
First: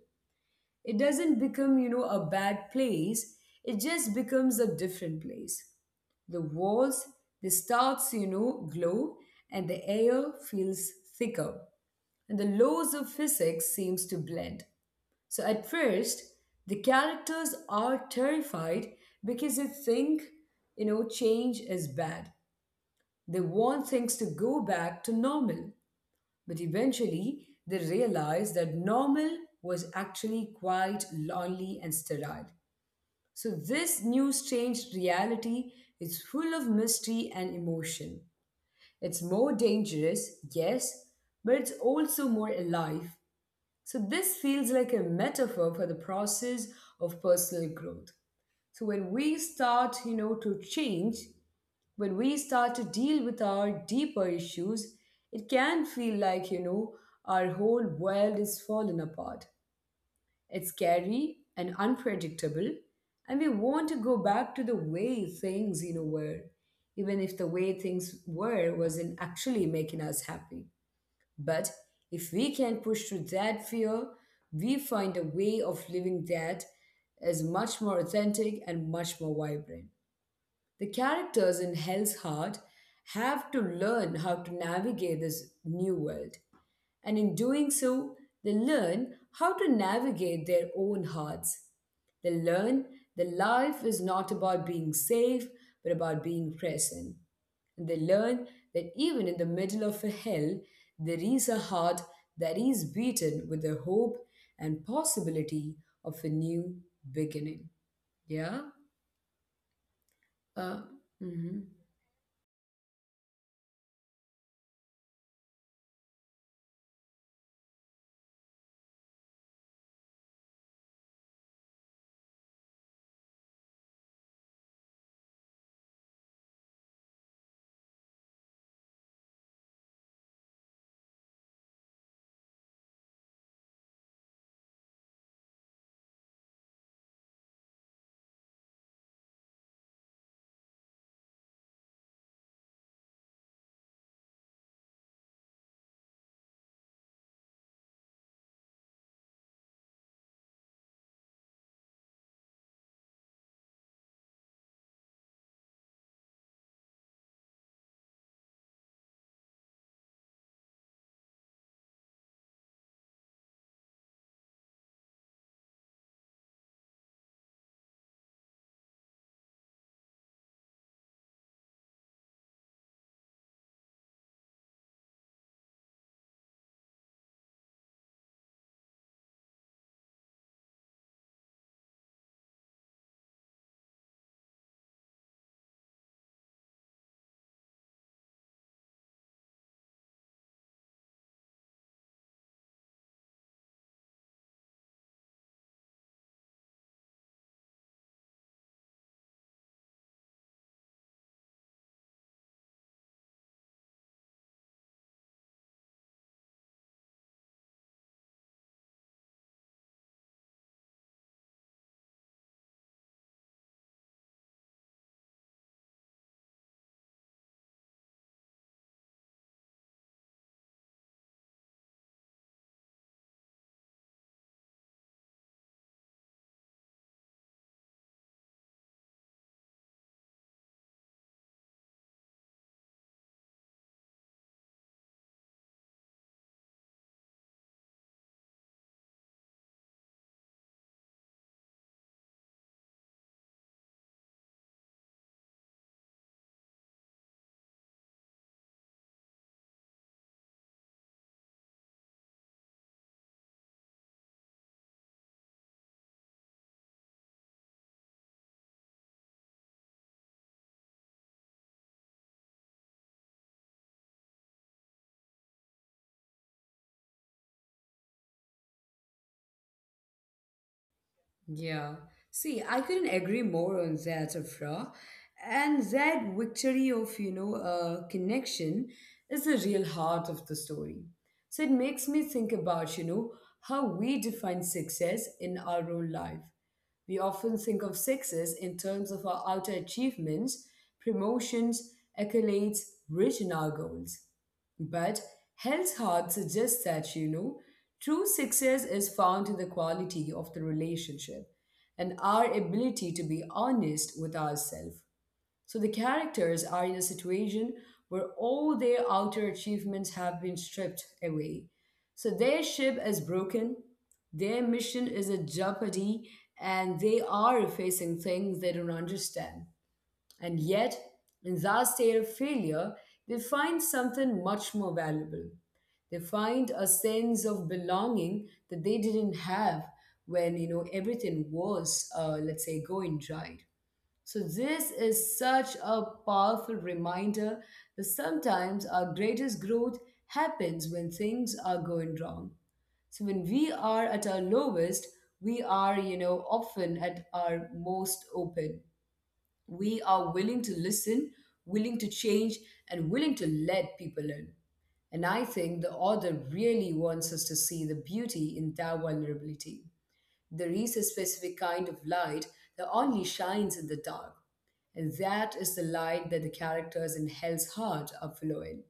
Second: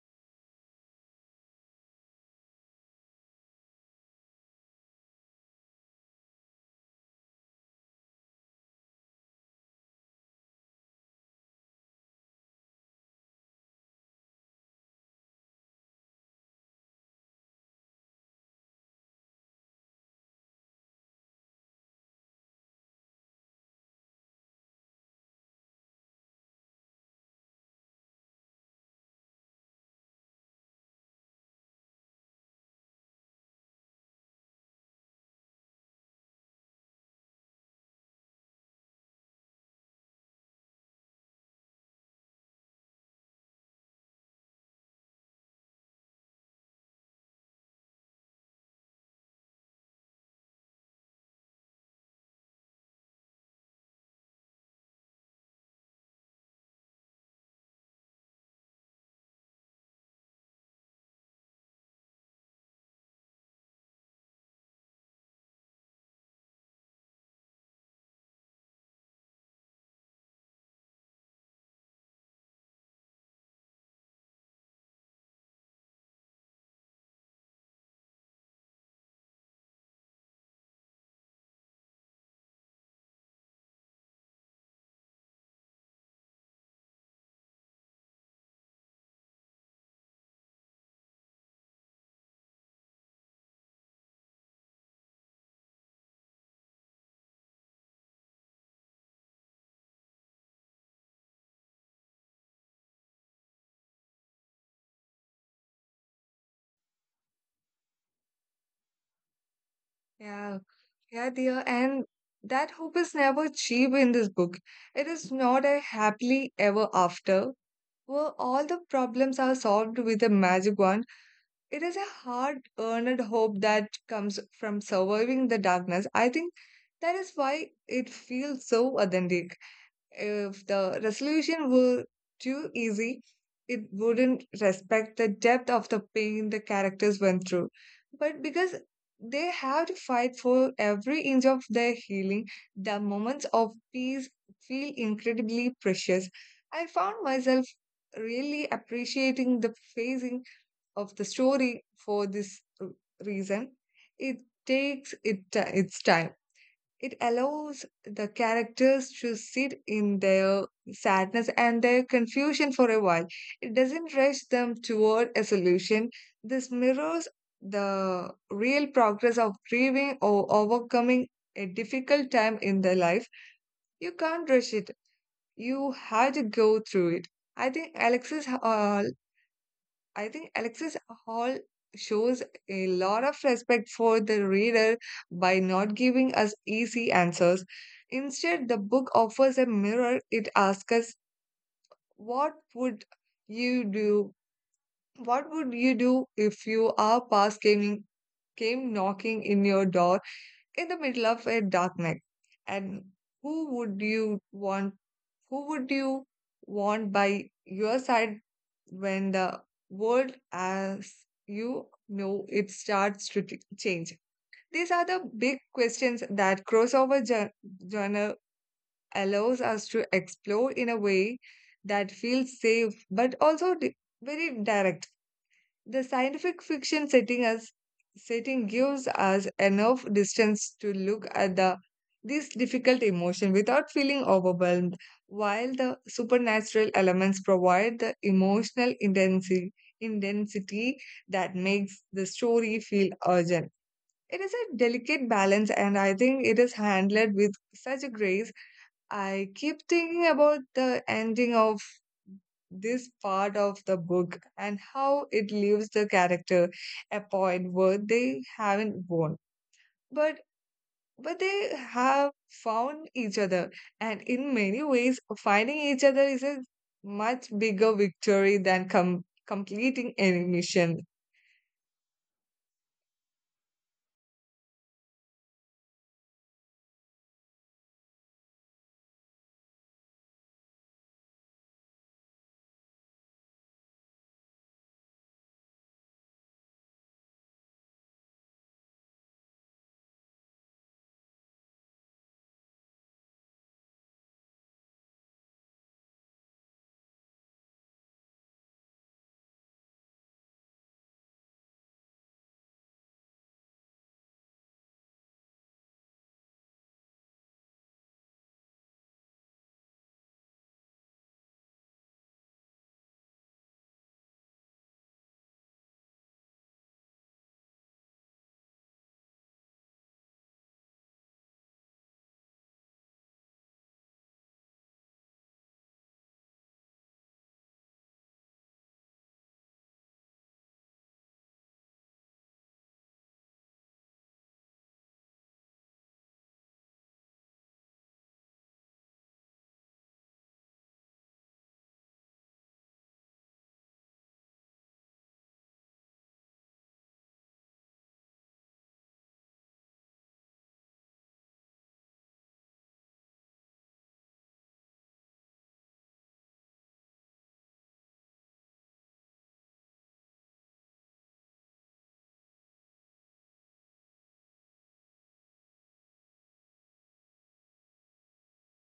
it doesn't become, you know, a bad place. It just becomes a different place. The walls, the stars, you know, glow, and the air feels thicker. And the laws of physics seems to blend. So at first, the characters are terrified because they think, you know, change is bad. They want things to go back to normal. But eventually, they realized that normal was actually quite lonely and sterile. So, this new strange reality is full of mystery and emotion. It's more dangerous, yes, but it's also more alive. So, this feels like a metaphor for the process of personal growth. So, when we start, you know, to change, when we start to deal with our deeper issues, it can feel like, you know, our whole world is falling apart. It's scary and unpredictable, and we want to go back to the way things, you know, were, even if the way things were wasn't actually making us happy. But if we can push through that fear, we find a way of living that is much more authentic and much more vibrant. The characters in Hell's Heart have to learn how to navigate this new world, and in doing so, they learn how to navigate their own hearts. They learn that life is not about being safe, but about being present. And they learn that even in the middle of a hell, there is a heart that is beaten with the hope and possibility of a new beginning. Yeah?
yeah,
Uh,
yeah,
mhm.
dear. And that hope is never cheap in this book. It is not a happily ever after where all the problems are solved with a magic wand. It is a hard-earned hope that comes from surviving the darkness. I think that is why it feels so authentic. If the resolution were too easy, it wouldn't respect the depth of the pain the characters went through. But because they have to fight for every inch of their healing, the moments of peace feel incredibly precious. I found myself really appreciating the phasing of the story for this reason. It its time. It allows the characters to sit in their sadness and their confusion for a while. It doesn't rush them toward a solution. This mirrors the real progress of grieving or overcoming a difficult time in their life. You can't rush it. You have to go through it. I think Alexis uh, I think Alexis Hall shows a lot of respect for the reader by not giving us easy answers. Instead, the book offers a mirror. It asks us, what would you do? What would you do if you are past gaming came knocking in your door in the middle of a dark night? And who would you want? Who would you want by your side when the world as you know it starts to change? These are the big questions that crossover journal allows us to explore in a way that feels safe but also very direct. The scientific fiction setting gives us enough distance to look at the this difficult emotion without feeling overwhelmed, while the supernatural elements provide the emotional intensity that makes the story feel urgent. It is a delicate balance, and I think it is handled with such grace. I keep thinking about the ending of this part of the book and how it leaves the character a point where they haven't won, but but they have found each other, and in many ways finding each other is a much bigger victory than completing any mission.
Yeah. See, I couldn't agree more on that, Afra. And that victory of, you know, connection is the real heart of the story. So it makes me think about, you know, how we define success in our own life. We often think of success in terms of our outer achievements, promotions, accolades, reaching our goals. But Hell's Heart suggests that, you know, true success is found in the quality of the relationship and our ability to be honest with ourselves. So the characters are in a situation where all their outer achievements have been stripped away. So their ship is broken, their mission is a jeopardy, and they are facing things they don't understand. And yet, in that state of failure, they find something much more valuable. They find a sense of belonging that they didn't have when, you know, everything was, let's say, going right. So, this is such a powerful reminder that sometimes our greatest growth happens when things are going wrong. So, when we are at our lowest, we are, you know, often at our most open. We are willing to listen, willing to change, and willing to let people in. And I think the author really wants us to see the beauty in that vulnerability. There is a specific kind of light that only shines in the dark, and that is the light that the characters in Hell's Heart are following.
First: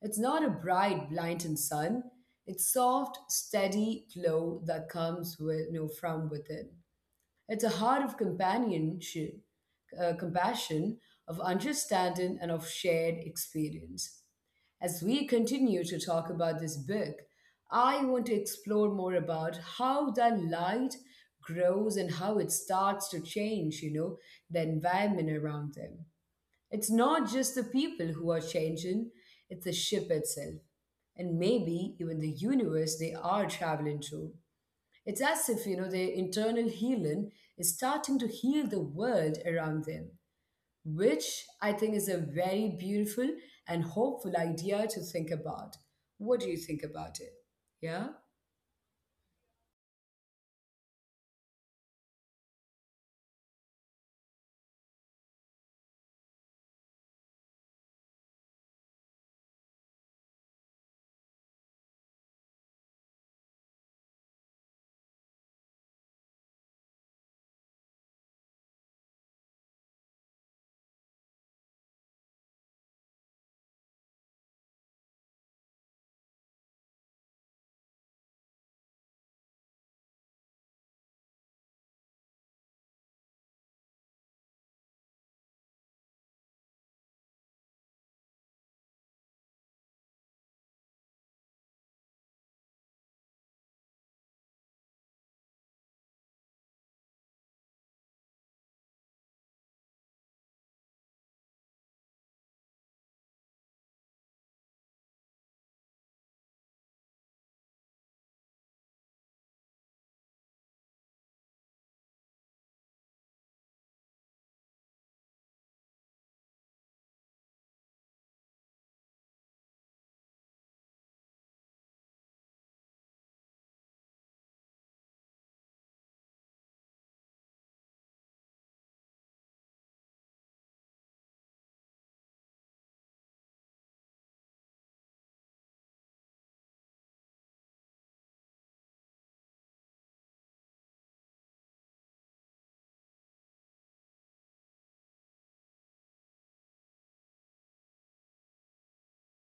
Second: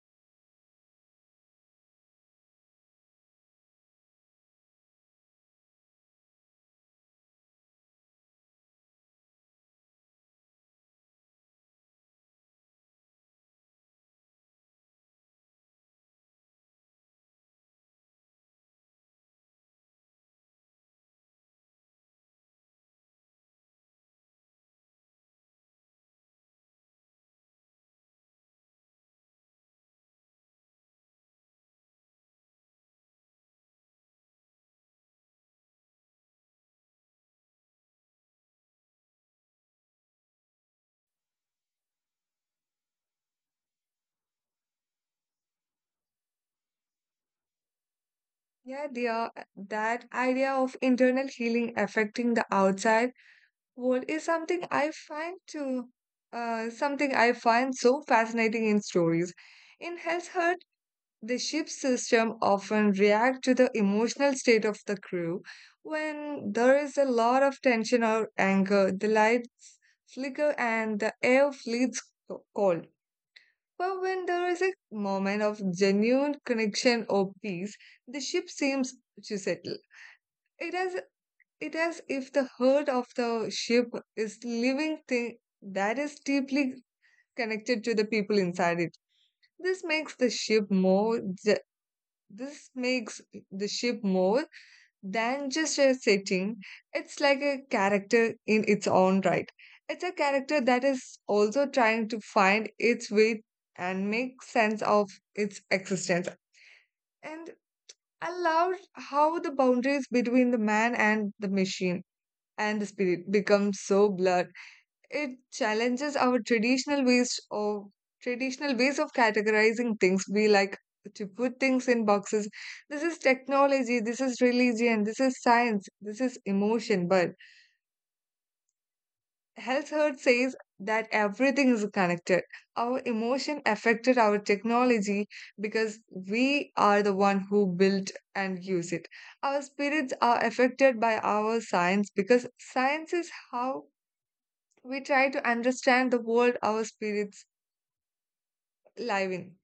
It's not a bright, blinding sun. It's soft, steady glow that comes with, you know, from within. It's a heart of companionship, compassion, of understanding, and of shared experience. As we continue to talk about this book, I want to explore more about how that light grows and how it starts to change, you know, the environment around them. It's not just the people who are changing, it's the ship itself, and maybe even the universe they are traveling through. It's as if, you know, their internal healing is starting to heal the world around them, which I think is a very beautiful and hopeful idea to think about. What do you think about it? Yeah?
Yeah, dear. That idea of internal healing affecting the outside. What is something I find to something I find so fascinating in stories. In Hell's Heart, the ship's system often react to the emotional state of the crew. When there is a lot of tension or anger, the lights flicker and the air feels cold. But when there is a moment of genuine connection or peace, the ship seems to settle. It has it as if the heart of the ship is living thing that is deeply connected to the people inside it. This makes the ship more ju- this makes the ship more than just a setting. It's like a character in its own right. It's a character that is also trying to find its way and make sense of its existence. And I loved how the boundaries between the man and the machine and the spirit becomes so blurred. It challenges our traditional ways of categorizing things. We like to put things in boxes. This is technology, this is religion, this is science, this is emotion. But Health Herd says that everything is connected. Our emotion affected our technology because we are the one who built and use it. Our spirits are affected by our science because science is how we try to understand the world our spirits live in.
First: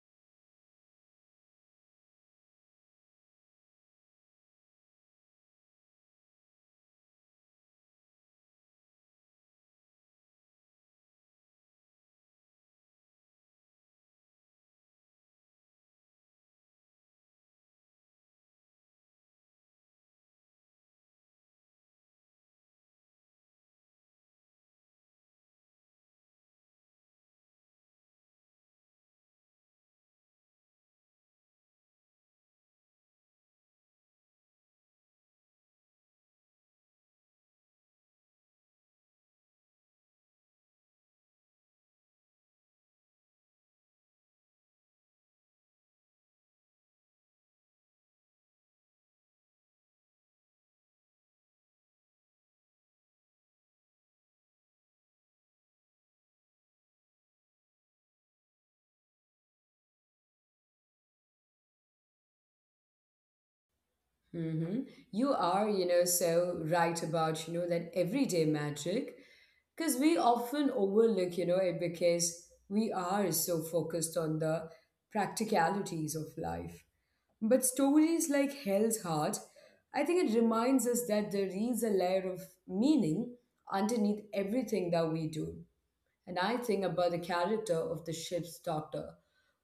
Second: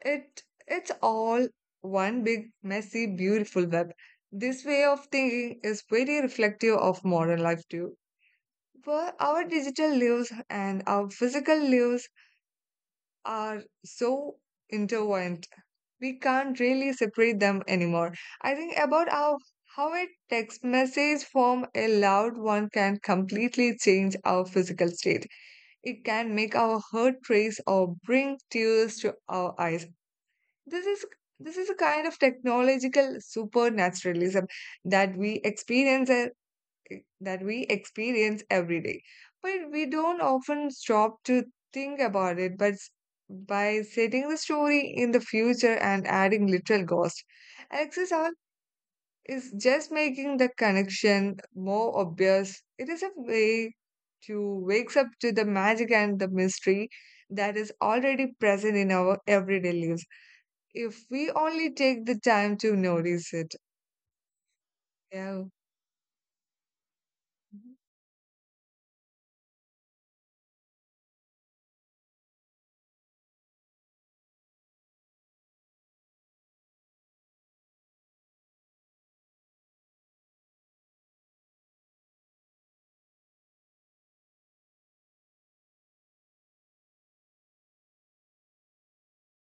It's all one big, messy, beautiful web. This way of thinking is very reflective of modern life too. Where our digital lives and our physical lives are so intertwined. We can't really separate them anymore. I think about how a text message from a loved one can completely change our physical state. It can make our heart race or bring tears to our eyes. This is this is a kind of technological supernaturalism that we experience e- that we experience every day. But we don't often stop to think about it. By setting the story in the future and adding little ghost, Alexis, our is just making the connection more obvious. It is a way to wakes up to the magic and the mystery that is already present in our everyday lives if we only take the time to notice it.
Mm-hmm. You
Yeah.
are, you know, so right about, you know,
Mhm.
that everyday magic because we often overlook, you know, it because we are so focused on the practicalities of life. But stories like Hell's Heart, I think it reminds us that there is a layer of meaning underneath everything that we do. And I think about the character of the ship's doctor,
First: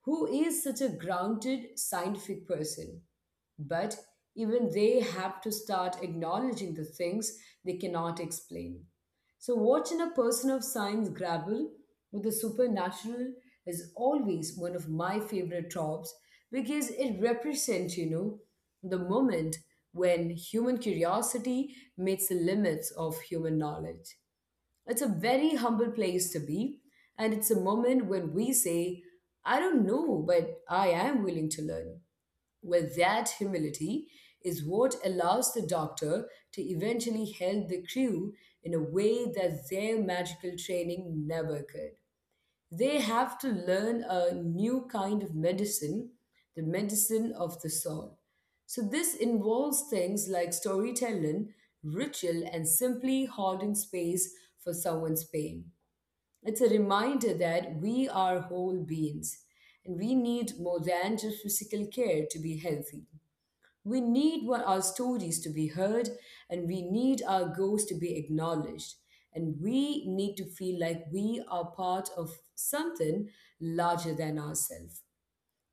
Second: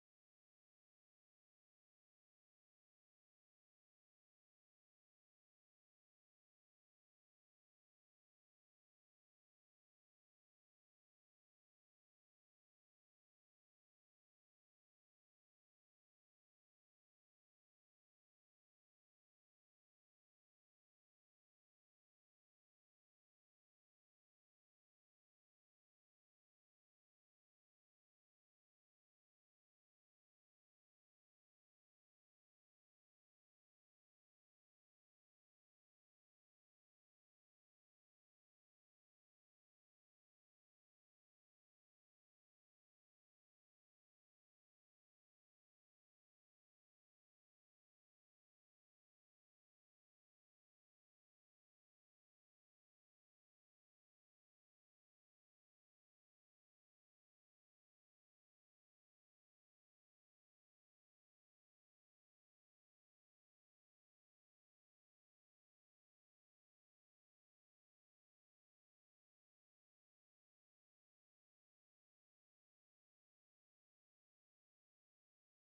who is such a grounded, scientific person. But even they have to start acknowledging the things they cannot explain. So, watching a person of science grapple with the supernatural is always one of my favorite tropes because it represents, the moment when human curiosity meets the limits of human knowledge. It's a very humble place to be, and it's a moment when we say, I don't know, but I am willing to learn. Well, that humility is what allows the doctor to eventually help the crew in a way that their magical training never could. They have to learn a new kind of medicine, the medicine of the soul. So, this involves things like storytelling, ritual, and simply holding space for someone's pain. It's a reminder that we are whole beings and we need more than just physical care to be healthy. We need what our stories to be heard, and we need our goals to be acknowledged, and we need to feel like we are part of something larger than ourselves.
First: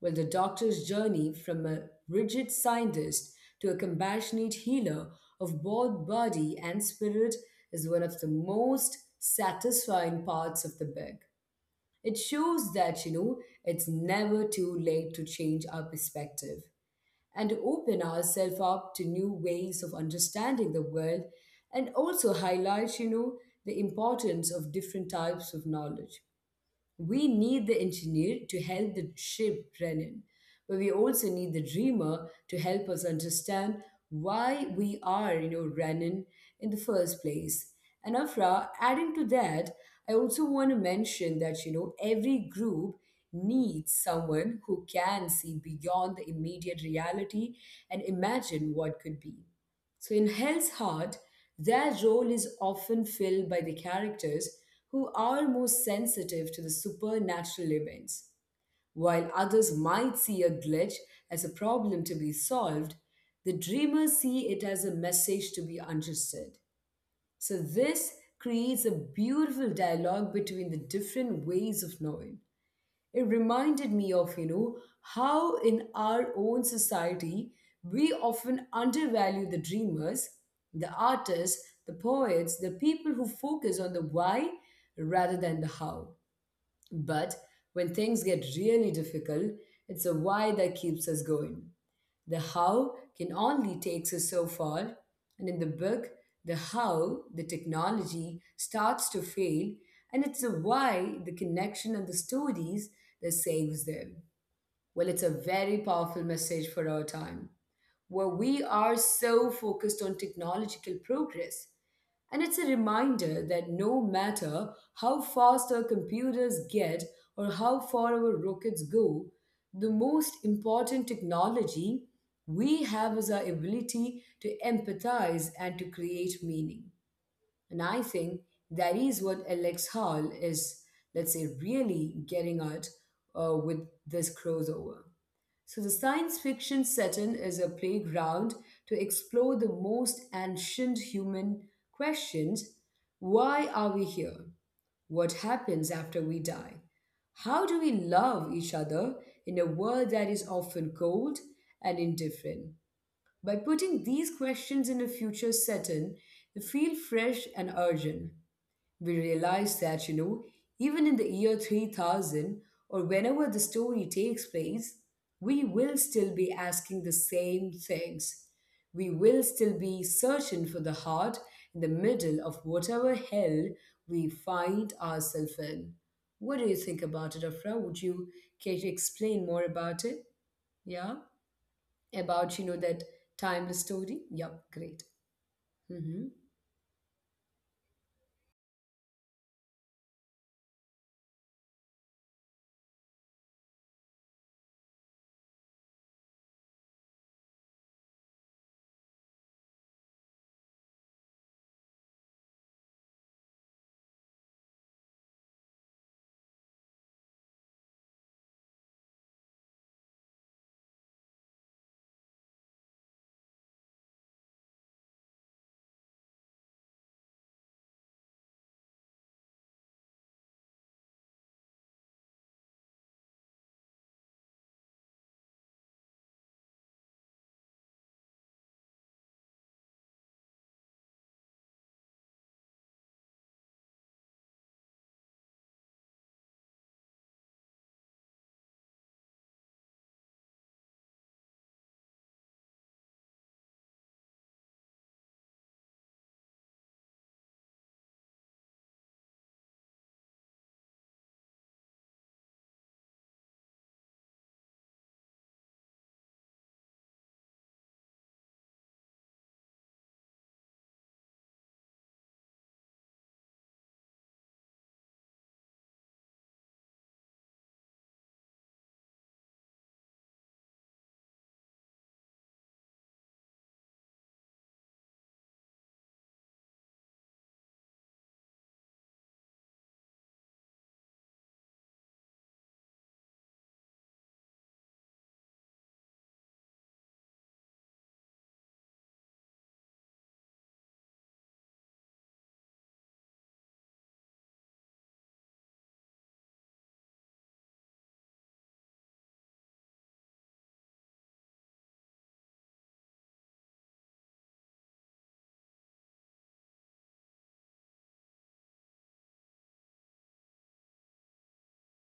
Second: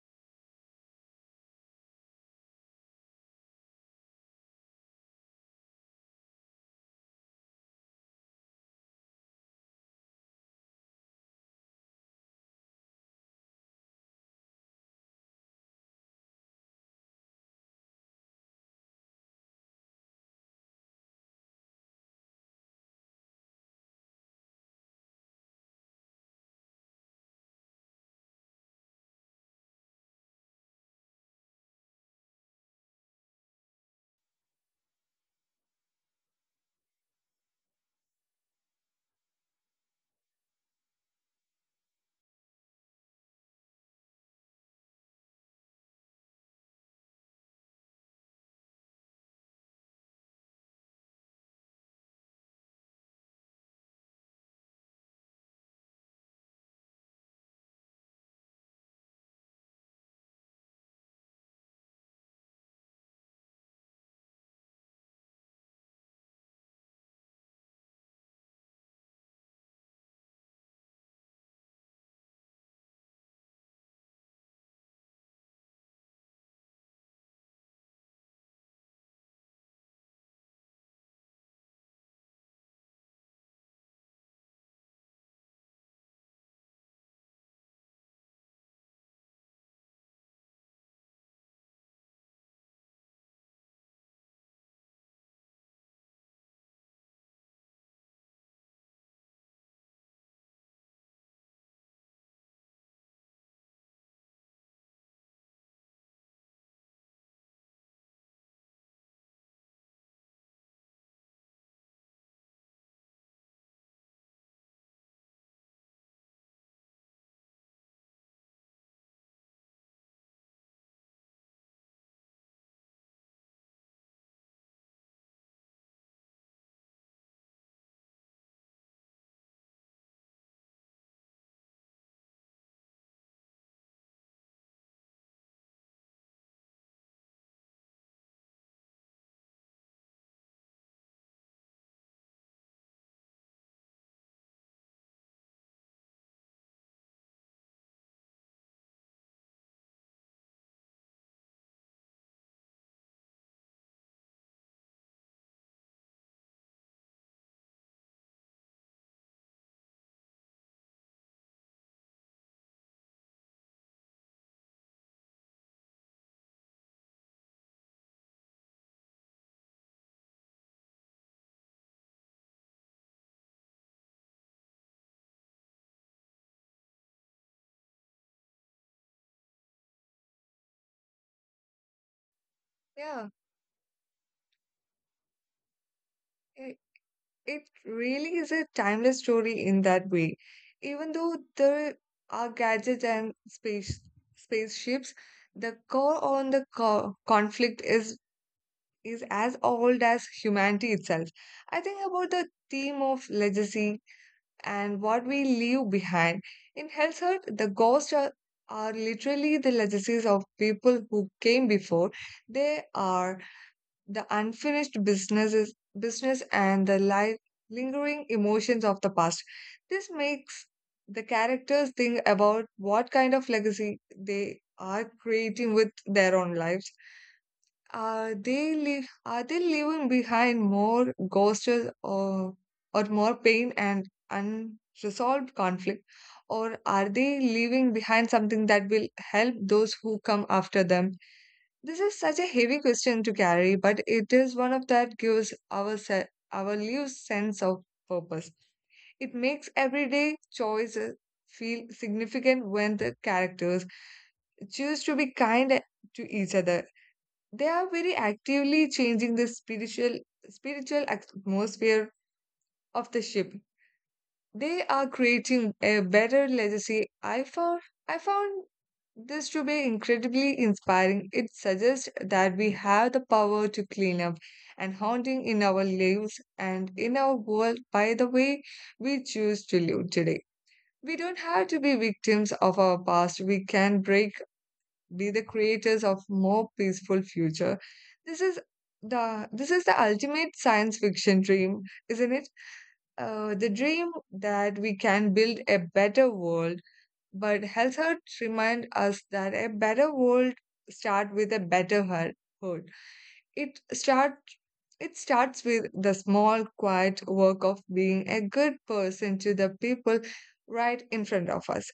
Well, the doctor's journey from a rigid scientist to a compassionate healer of both body and spirit is one of the most satisfying parts of the book. It shows that, it's never too late to change our perspective and to open ourselves up to new ways of understanding the world and also highlight, the importance of different types of knowledge. We need the engineer to help the ship run in, but we also need the dreamer to help us understand why we are, running in the first place. And Afra, adding to that, I also want to mention that, every group needs someone who can see beyond the immediate reality and imagine what could be. So, in Hell's Heart, their role is often filled by the characters who are more sensitive to the supernatural events. While others might see a glitch as a problem to be solved, the dreamers see it as a message to be understood. So, this creates a beautiful dialogue between the different ways of knowing. It reminded me of, how in our own society we often undervalue the dreamers, the artists, the poets, the people who focus on the why rather than the how. But when things get really difficult, it's a why that keeps us going. The how can only take us so far. And in the book, the how, the technology, starts to fail, and it's the why, the connection, and the stories that saves them. Well, it's a very powerful message for our time, where we are so focused on technological progress. And it's a reminder that no matter how fast our computers get or how far our rockets go, the most important technology we have is our ability to empathize and to create meaning. And I think that is what Alex Hall is, let's say, really getting at with this crossover. So, the science fiction setting is a playground to explore the most ancient human questions: why are we here? What happens after we die? How do we love each other in a world that is often cold and indifferent? By putting these questions in a future setting, you feel fresh and urgent. We realize that, even in the year 3000 or whenever the story takes place, we will still be asking the same things. We will still be searching for the heart in the middle of whatever hell we find ourselves in. What do you think about it, Afra? Would you care to explain more about it? Yeah, about that
Yeah.
timeless story. Yup, great. Mm-hmm.
It, it really is a timeless story in that way. Even though there are gadgets and spaceships, the core on the conflict is as old as humanity itself. I think about the theme of legacy and what we leave behind. In Hell's Heart, the ghosts are literally the legacies of people who came before. They are the business and the lingering emotions of the past. This makes the characters think about what kind of legacy they are creating with their own lives. Are they leaving behind more ghosts, or or more pain and unresolved conflict, or are they leaving behind something that will help those who come after them? This is such a heavy question to carry, but it is one of that gives our lives sense of purpose. It makes everyday choices feel significant. When the characters choose to be kind to each other, they are very actively changing the spiritual atmosphere of the ship. They are creating a better legacy. I found this to be incredibly inspiring. It suggests that we have the power to clean up and haunting in our lives and in our world by the way we choose to live today. We don't have to be victims of our past. We can break be the creators of more peaceful future. This is this is the ultimate science fiction dream, isn't it? The dream that we can build a better world, but health hurt remind us that a better world start with a better heart. It start it starts with the small, quiet work of being a good person to the people right in front of us.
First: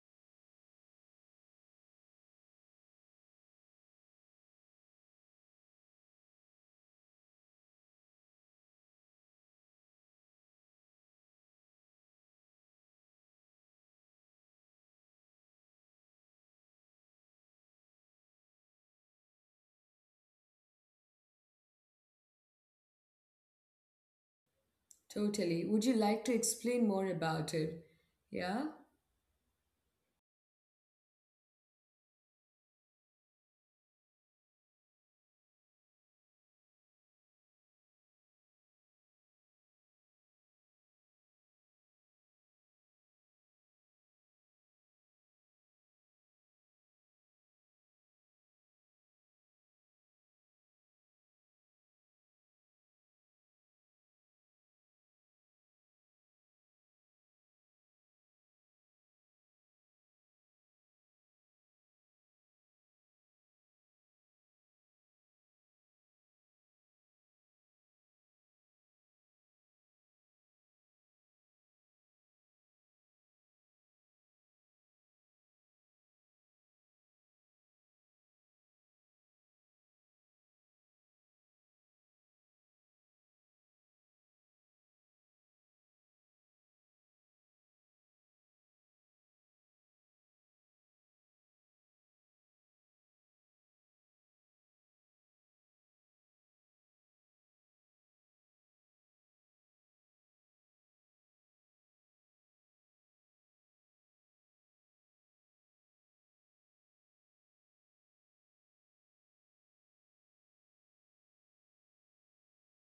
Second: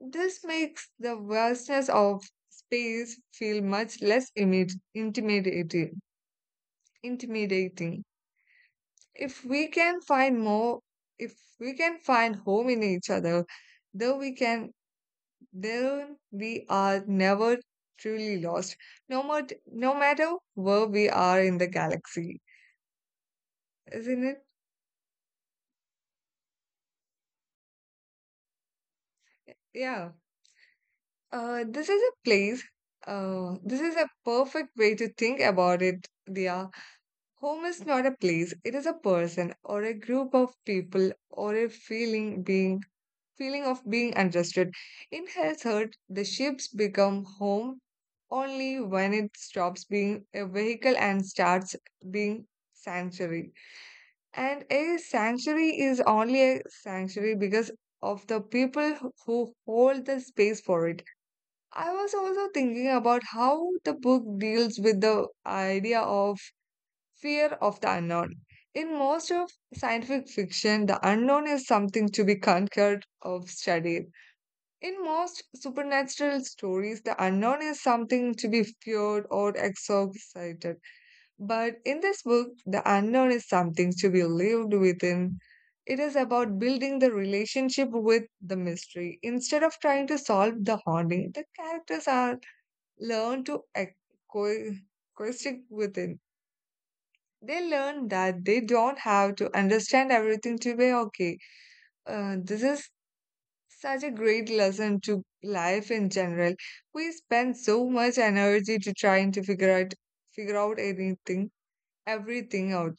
This makes the vastness of space feel much less intimidating. Intimidating. If we can find more, If we can find home in each other, though we can, then we are never truly lost. No matter where we are in the galaxy, isn't it?
Totally. Would you like to explain more about it? Yeah.
Yeah. This is a place. This is a perfect way to think about it, Dia. Home is not a place, it is a person or a group of people or a feeling of being understood. In his heart, the ships become home only when it stops being a vehicle and starts being sanctuary. And a sanctuary is only a sanctuary because of the people who hold the space for it. I was also thinking about how the book deals with the idea of fear of the unknown. In most of scientific fiction, the unknown is something to be conquered or studied. In most supernatural stories, the unknown is something to be feared or exorcised. But in this book, the unknown is something to be lived within. It is about building the relationship with the mystery. Instead of trying to solve the haunting, the characters are learn to ex- co- coexist within. They learn that they don't have to understand everything to be okay. This is such a great lesson to life in general. We spend so much energy to trying to figure out everything out,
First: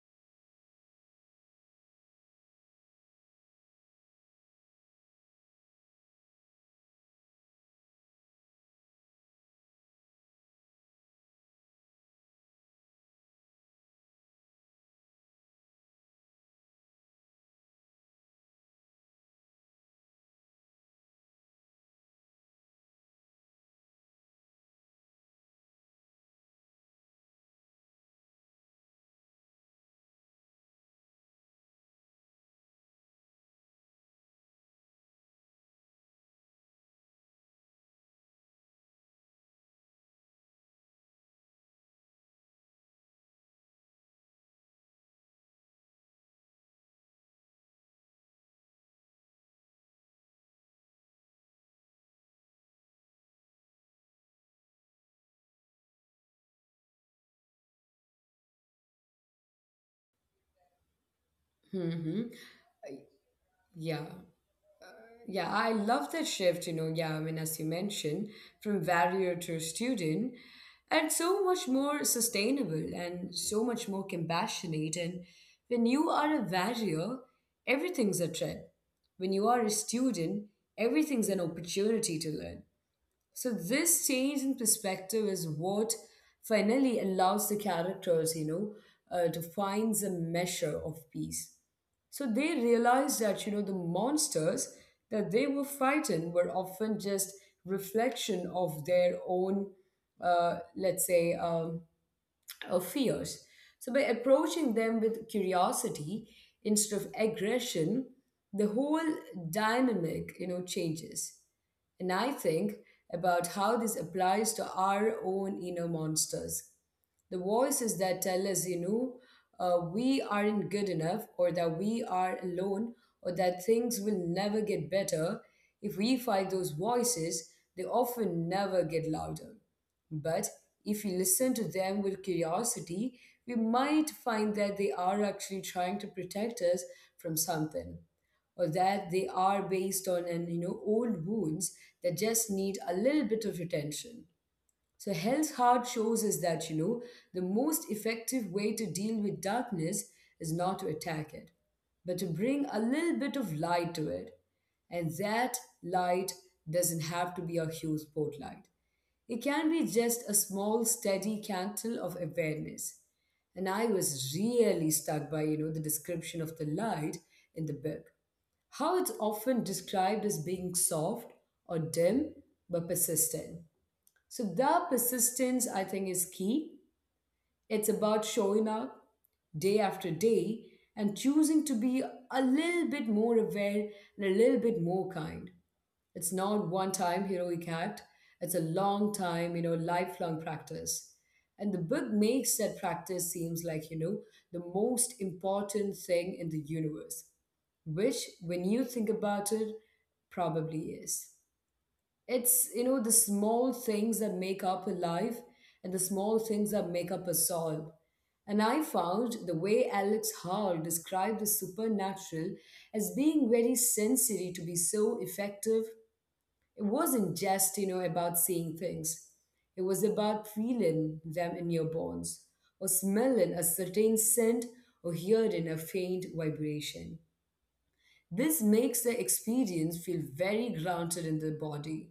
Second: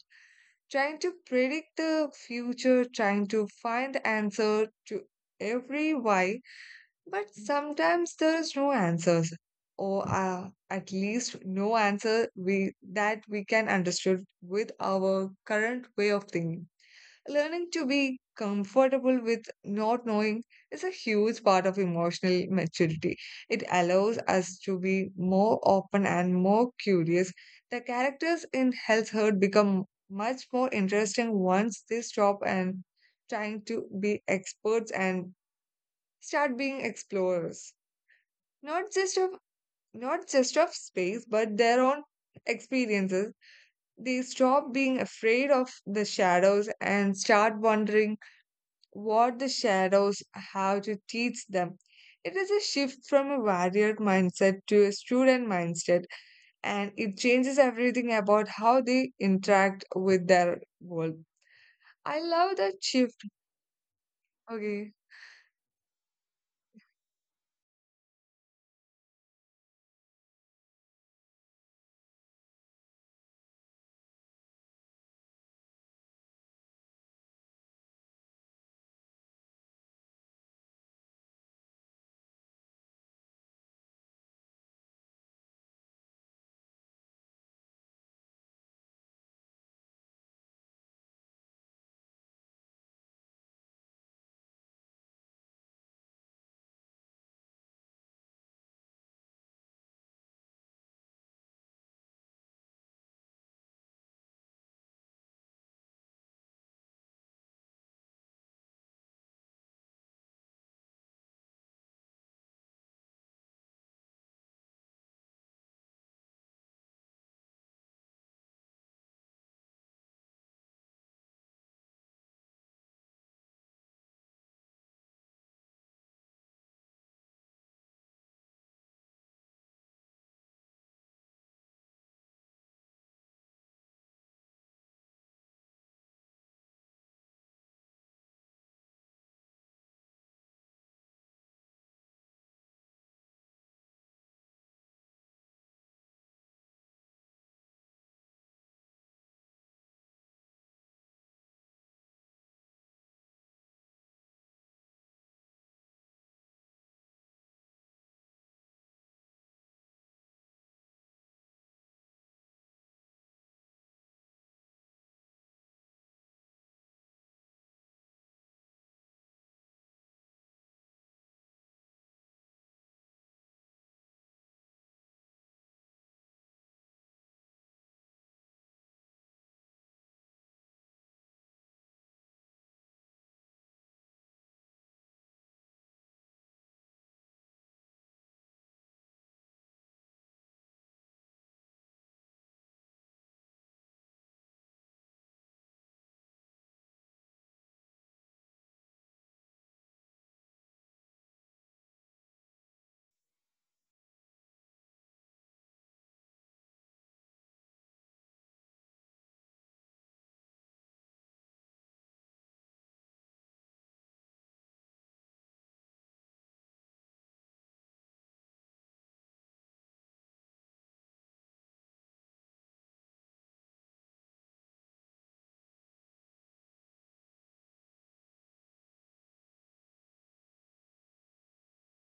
trying to predict the future, trying to find the answer to every why, but sometimes there is no answers, or at least no answer we that we can understand with our current way of thinking. Learning to be comfortable with not knowing is a huge part of emotional maturity. It allows us to be more open and more curious. The characters in Hell's Herd become much more interesting once they stop and trying to be experts and start being explorers, not just of not just of space but their own experiences. They stop being afraid of the shadows and start wondering what the shadows have to teach them. It is a shift from a warrior mindset to a student mindset, and it changes everything about how they interact with their world. I
Mm-hmm.
love that shift.
Yeah.
Okay.
Yeah, I love that shift. Yeah, I mean, as you mentioned, from warrior to student, and so much more sustainable and so much more compassionate. And when you are a warrior, everything's a threat. When you are a student, everything's an opportunity to learn. So this change in perspective is what finally allows the characters, to find the measure of peace. So they realized that, the monsters that they were fighting were often just reflection of their own, let's say, fears. So, by approaching them with curiosity instead of aggression, the whole dynamic, changes. And I think about how this applies to our own inner monsters. The voices that tell us, we aren't good enough, or that we are alone, or that things will never get better. If we fight those voices, they often never get louder. But if we listen to them with curiosity, we might find that they are actually trying to protect us from something, or that they are based on an old wounds that just need a little bit of attention. So Hell's Heart shows us that, the most effective way to deal with darkness is not to attack it, but to bring a little bit of light to it. And that light doesn't have to be a huge spotlight. It can be just a small, steady candle of awareness. And I was really struck by, the description of the light in the book. How it's often described as being soft or dim but persistent. So the persistence, I think, is key. It's about showing up day after day and choosing to be a little bit more aware and a little bit more kind. It's not one time heroic act, it's a long time, lifelong practice. And the book makes that practice seems like, the most important thing in the universe, which when you think about it, probably is. It's the small things that make up a life and the small things that make up a soul. And I found the way Alex Hall described the supernatural as being very sensory to be so effective, it wasn't just, about seeing things. It was about feeling them in your bones, or smelling a certain scent, or hearing a faint vibration. This makes the experience feel very grounded in the body.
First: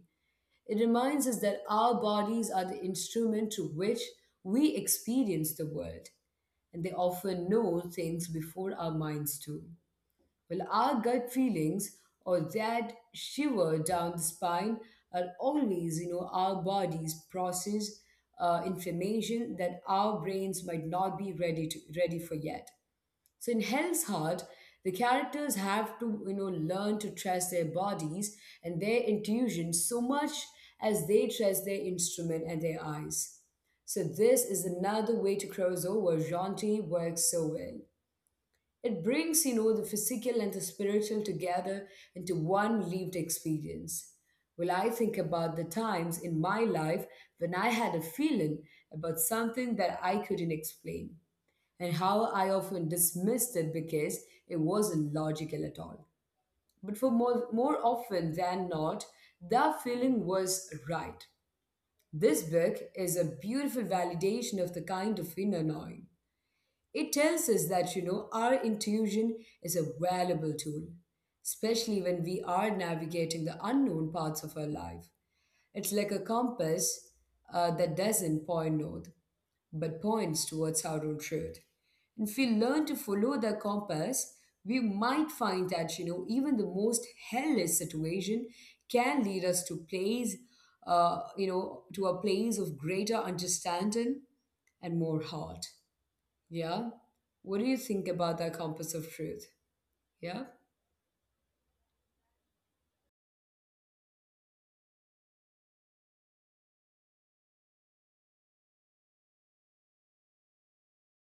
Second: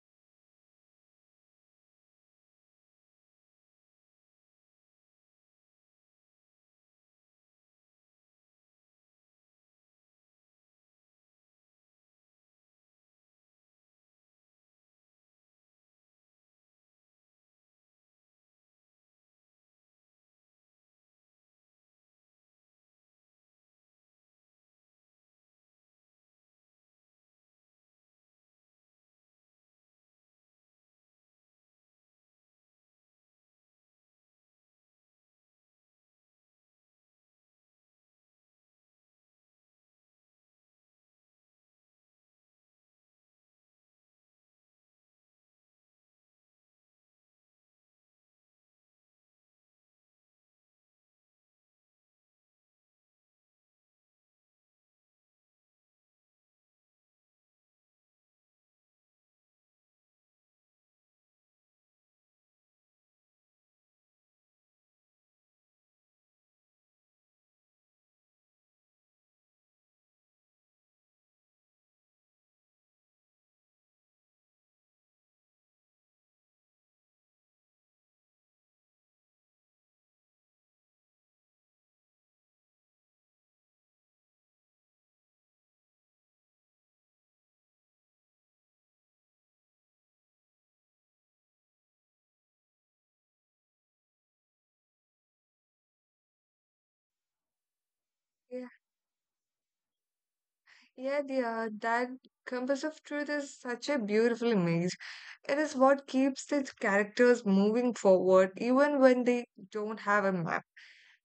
It reminds us that our bodies are the instrument through which we experience the world, and they often know things before our minds do. Well, our gut feelings or that shiver down the spine are always, our bodies process information that our brains might not be ready to ready for yet. So in Hell's Heart, the characters have to, learn to trust their bodies and their intuition so much as they trust their instrument and their eyes. So this is another way to cross over Jaunty works so well. It brings, the physical and the spiritual together into one lived experience. Well, I think about the times in my life when I had a feeling about something that I couldn't explain and how I often dismissed it because it wasn't logical at all. But for more, more often than not, that feeling was right. This book is a beautiful validation of the kind of inner knowing. It tells us that, our intuition is a valuable tool, especially when we are navigating the unknown parts of our life. It's like a compass that doesn't point north but points towards our own truth. And if we learn to follow the compass, we might find that even the most hellish situation can lead us to place, to a place of greater understanding and more heart. Yeah, what do you think about that
Yeah,
compass of truth? Yeah.
yeah, dear, that compass of truth is such a beautiful image. It is what keeps the characters moving forward even when they don't have a map.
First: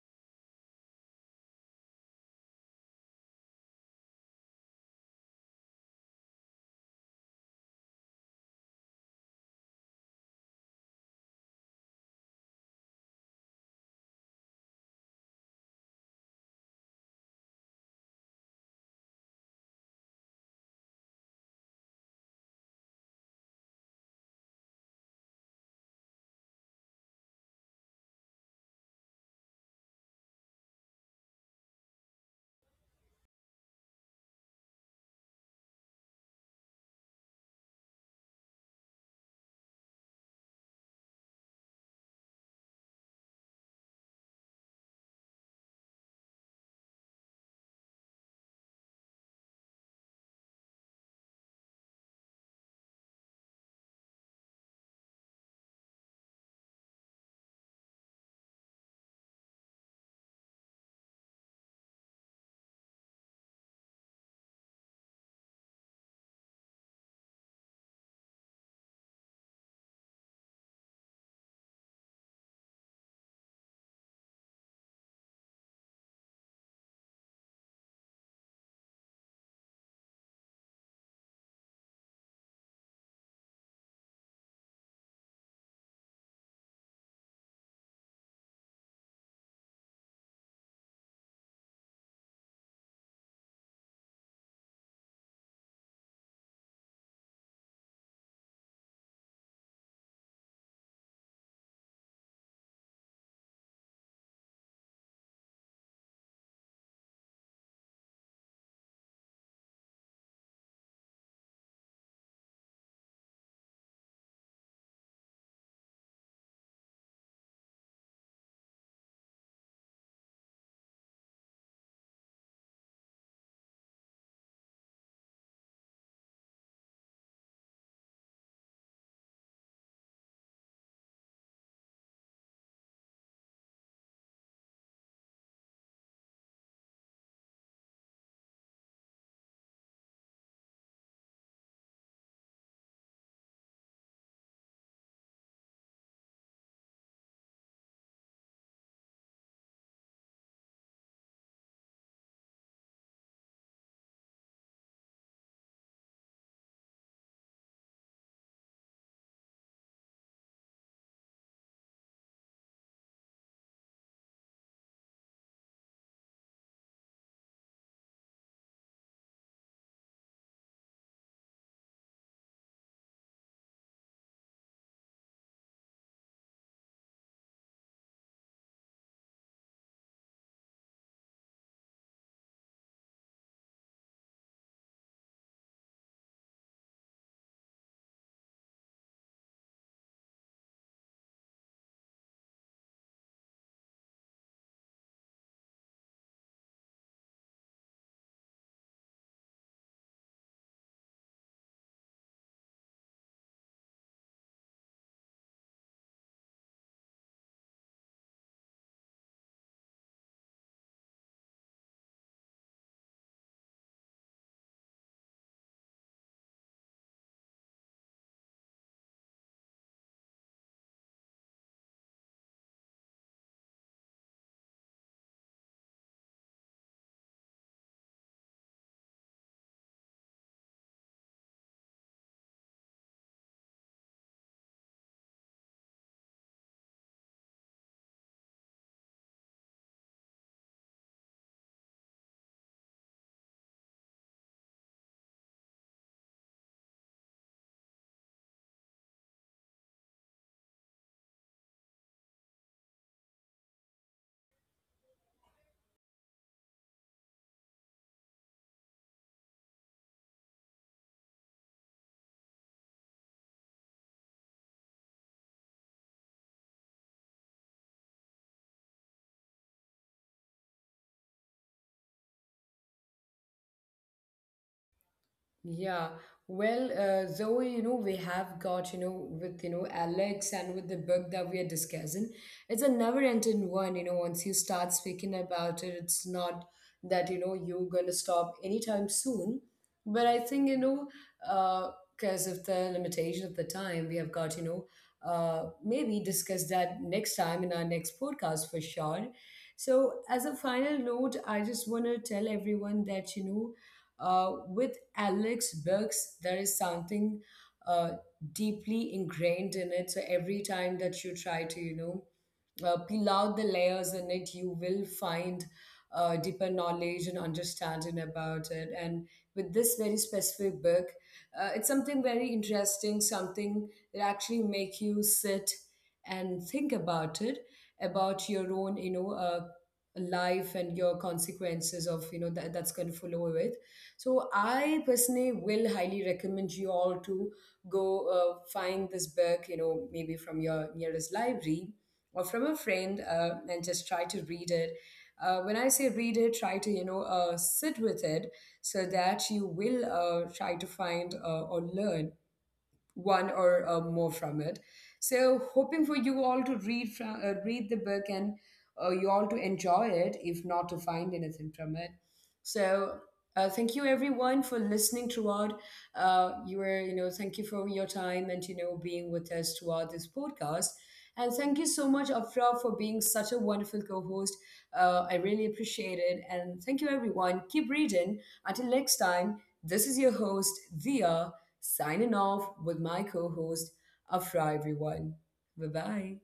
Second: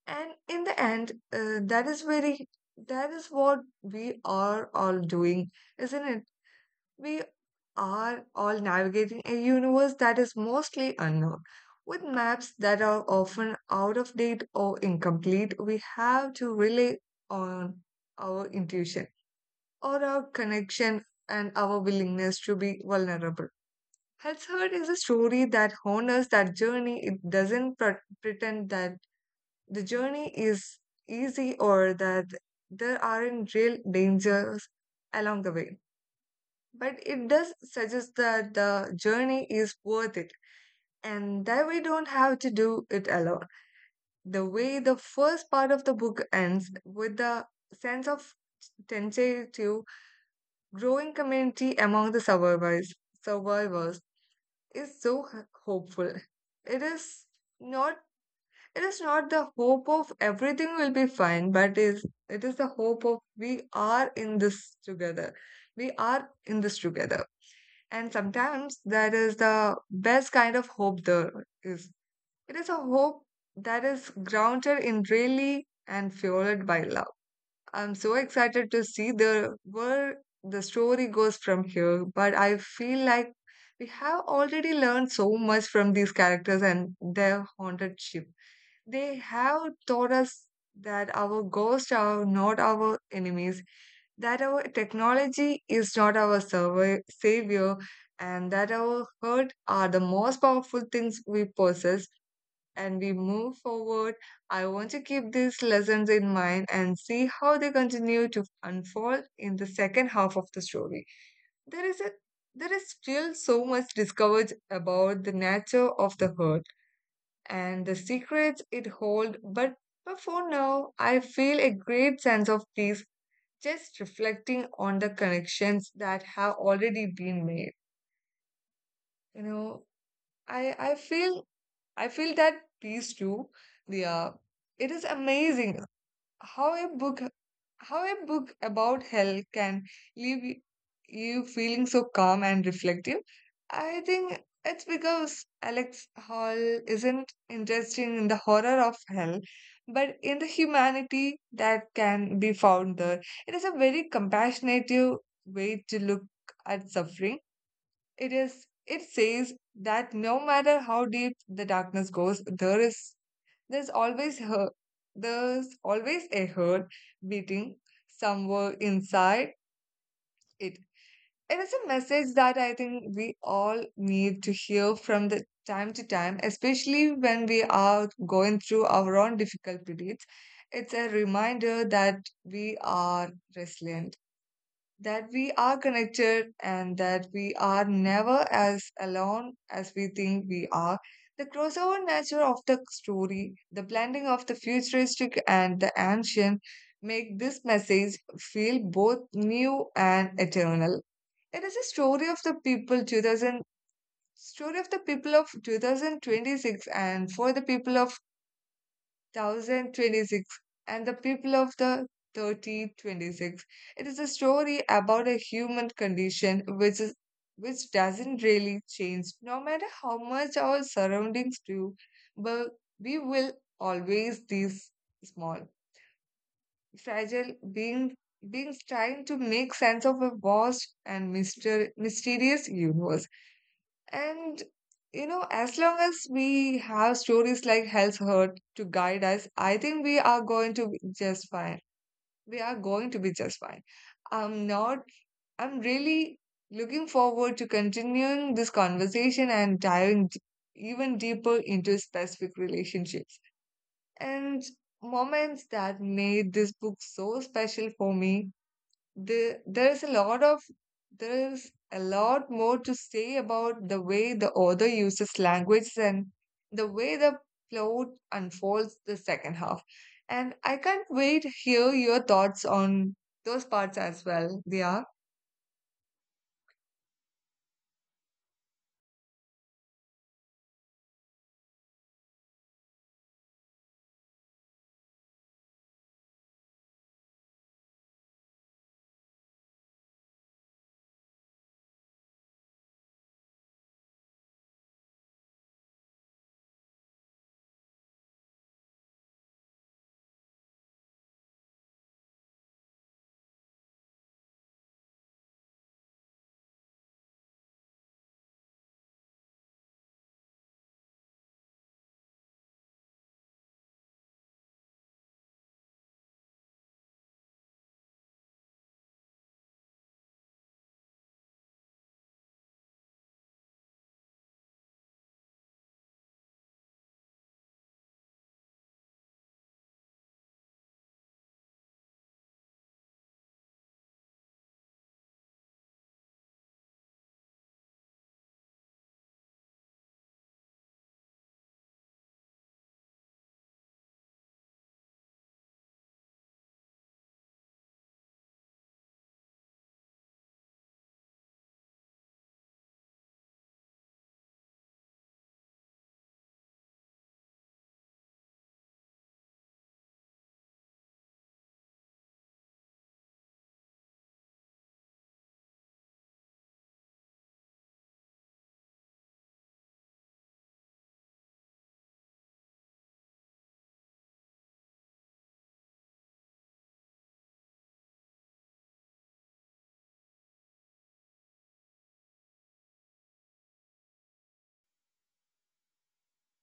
And in the end, that is what we are all doing, isn't it? We are all navigating a universe that is mostly unknown. With maps that are often out of date or incomplete, we have to rely on our intuition or our connection and our willingness to be vulnerable. Healthhood is a story that honors that journey. It doesn't pretend that the journey is easy or that there aren't real dangers along the way. But it does suggest that the journey is worth it and that we don't have to do it alone. The way the first part of the book ends with the sense of tentative growing community among the survivors is so hopeful. It is not it is not the hope of everything will be fine, but is it is the hope of we are in this together. We are in this together. And sometimes that is the best kind of hope there is. It is a hope that is grounded in really and fueled by love. I'm so excited to see the where the story goes from here, but I feel like we have already learned so much from these characters and their haunted ship. They have taught us that our ghosts are not our enemies, that our technology is not our savior, and that our hurt are the most powerful things we possess, and we move forward, I want to keep these lessons in mind and see how they continue to unfold in the second half of the story. There is a there is still so much discovered about the nature of the herd and the secrets it holds, but for now, I feel a great sense of peace just reflecting on the connections that have already been made. You know, I I feel I feel that peace too. Yeah, it is amazing how a book how a book about hell can leave you feeling so calm and reflective. I think it's because Alex Hall isn't interested in the horror of hell but in the humanity that can be found there. It is a very compassionate way to look at suffering. It is it says that no matter how deep the darkness goes, there is there's always her there's always a heart beating somewhere inside it. It is a message that I think we all need to hear from the time to time, especially when we are going through our own difficult periods. It's a reminder that we are resilient, that we are connected, and that we are never as alone as we think we are. The crossover nature of the story, the blending of the futuristic and the ancient, make this message feel both new and eternal. It is a story of the people of 2026 and for the people of 1026 and the people of the 3026. It is a story about a human condition which is which doesn't really change no matter how much our surroundings do, but we will always these small, fragile being beings trying to make sense of a vast and mysterious universe. And you know, as long as we have stories like Hell's Hurt to guide us, I think we are going to be just fine. We are going to be just fine. I'm not, I'm really looking forward to continuing this conversation and diving even deeper into specific relationships and moments that made this book so special for me. the there is a lot of there is a lot more to say about the way the author uses language and the way the plot unfolds the second half. And I can't wait to hear your thoughts on those parts as well, Dia.
Yeah, well, Zoe, we have got, with, Alex and with the book that we are discussing, it's a never-ending one, once you start speaking about it, it's not that, you're going to stop anytime soon. But I think, because of the limitation of the time, we have got, maybe discuss that next time in our next podcast for sure. So, as a final note, I just want to tell everyone that, with Alex Bergs, there is something uh, deeply ingrained in it. So every time that you try to, peel out the layers in it, you will find deeper knowledge and understanding about it. And with this very specific book, it's something very interesting, something that actually make you sit and think about it, about your own, life and your consequences of that that's going to follow with so I personally will highly recommend you all to go find this book maybe from your nearest library or from a friend, and just try to read it. When I say read it, try to, sit with it so that you will try to find or learn one or more from it. So, hoping for you all to read the book and you all to enjoy it, if not to find anything from it. So, thank you everyone for listening throughout. You were, thank you for your time and being with us throughout this podcast. And thank you so much, Afra, for being such a wonderful co-host. I really appreciate it. And thank you, everyone. Keep reading. Until next time, this is your host, Dia, signing off with my co host. Afra, everyone. Bye bye.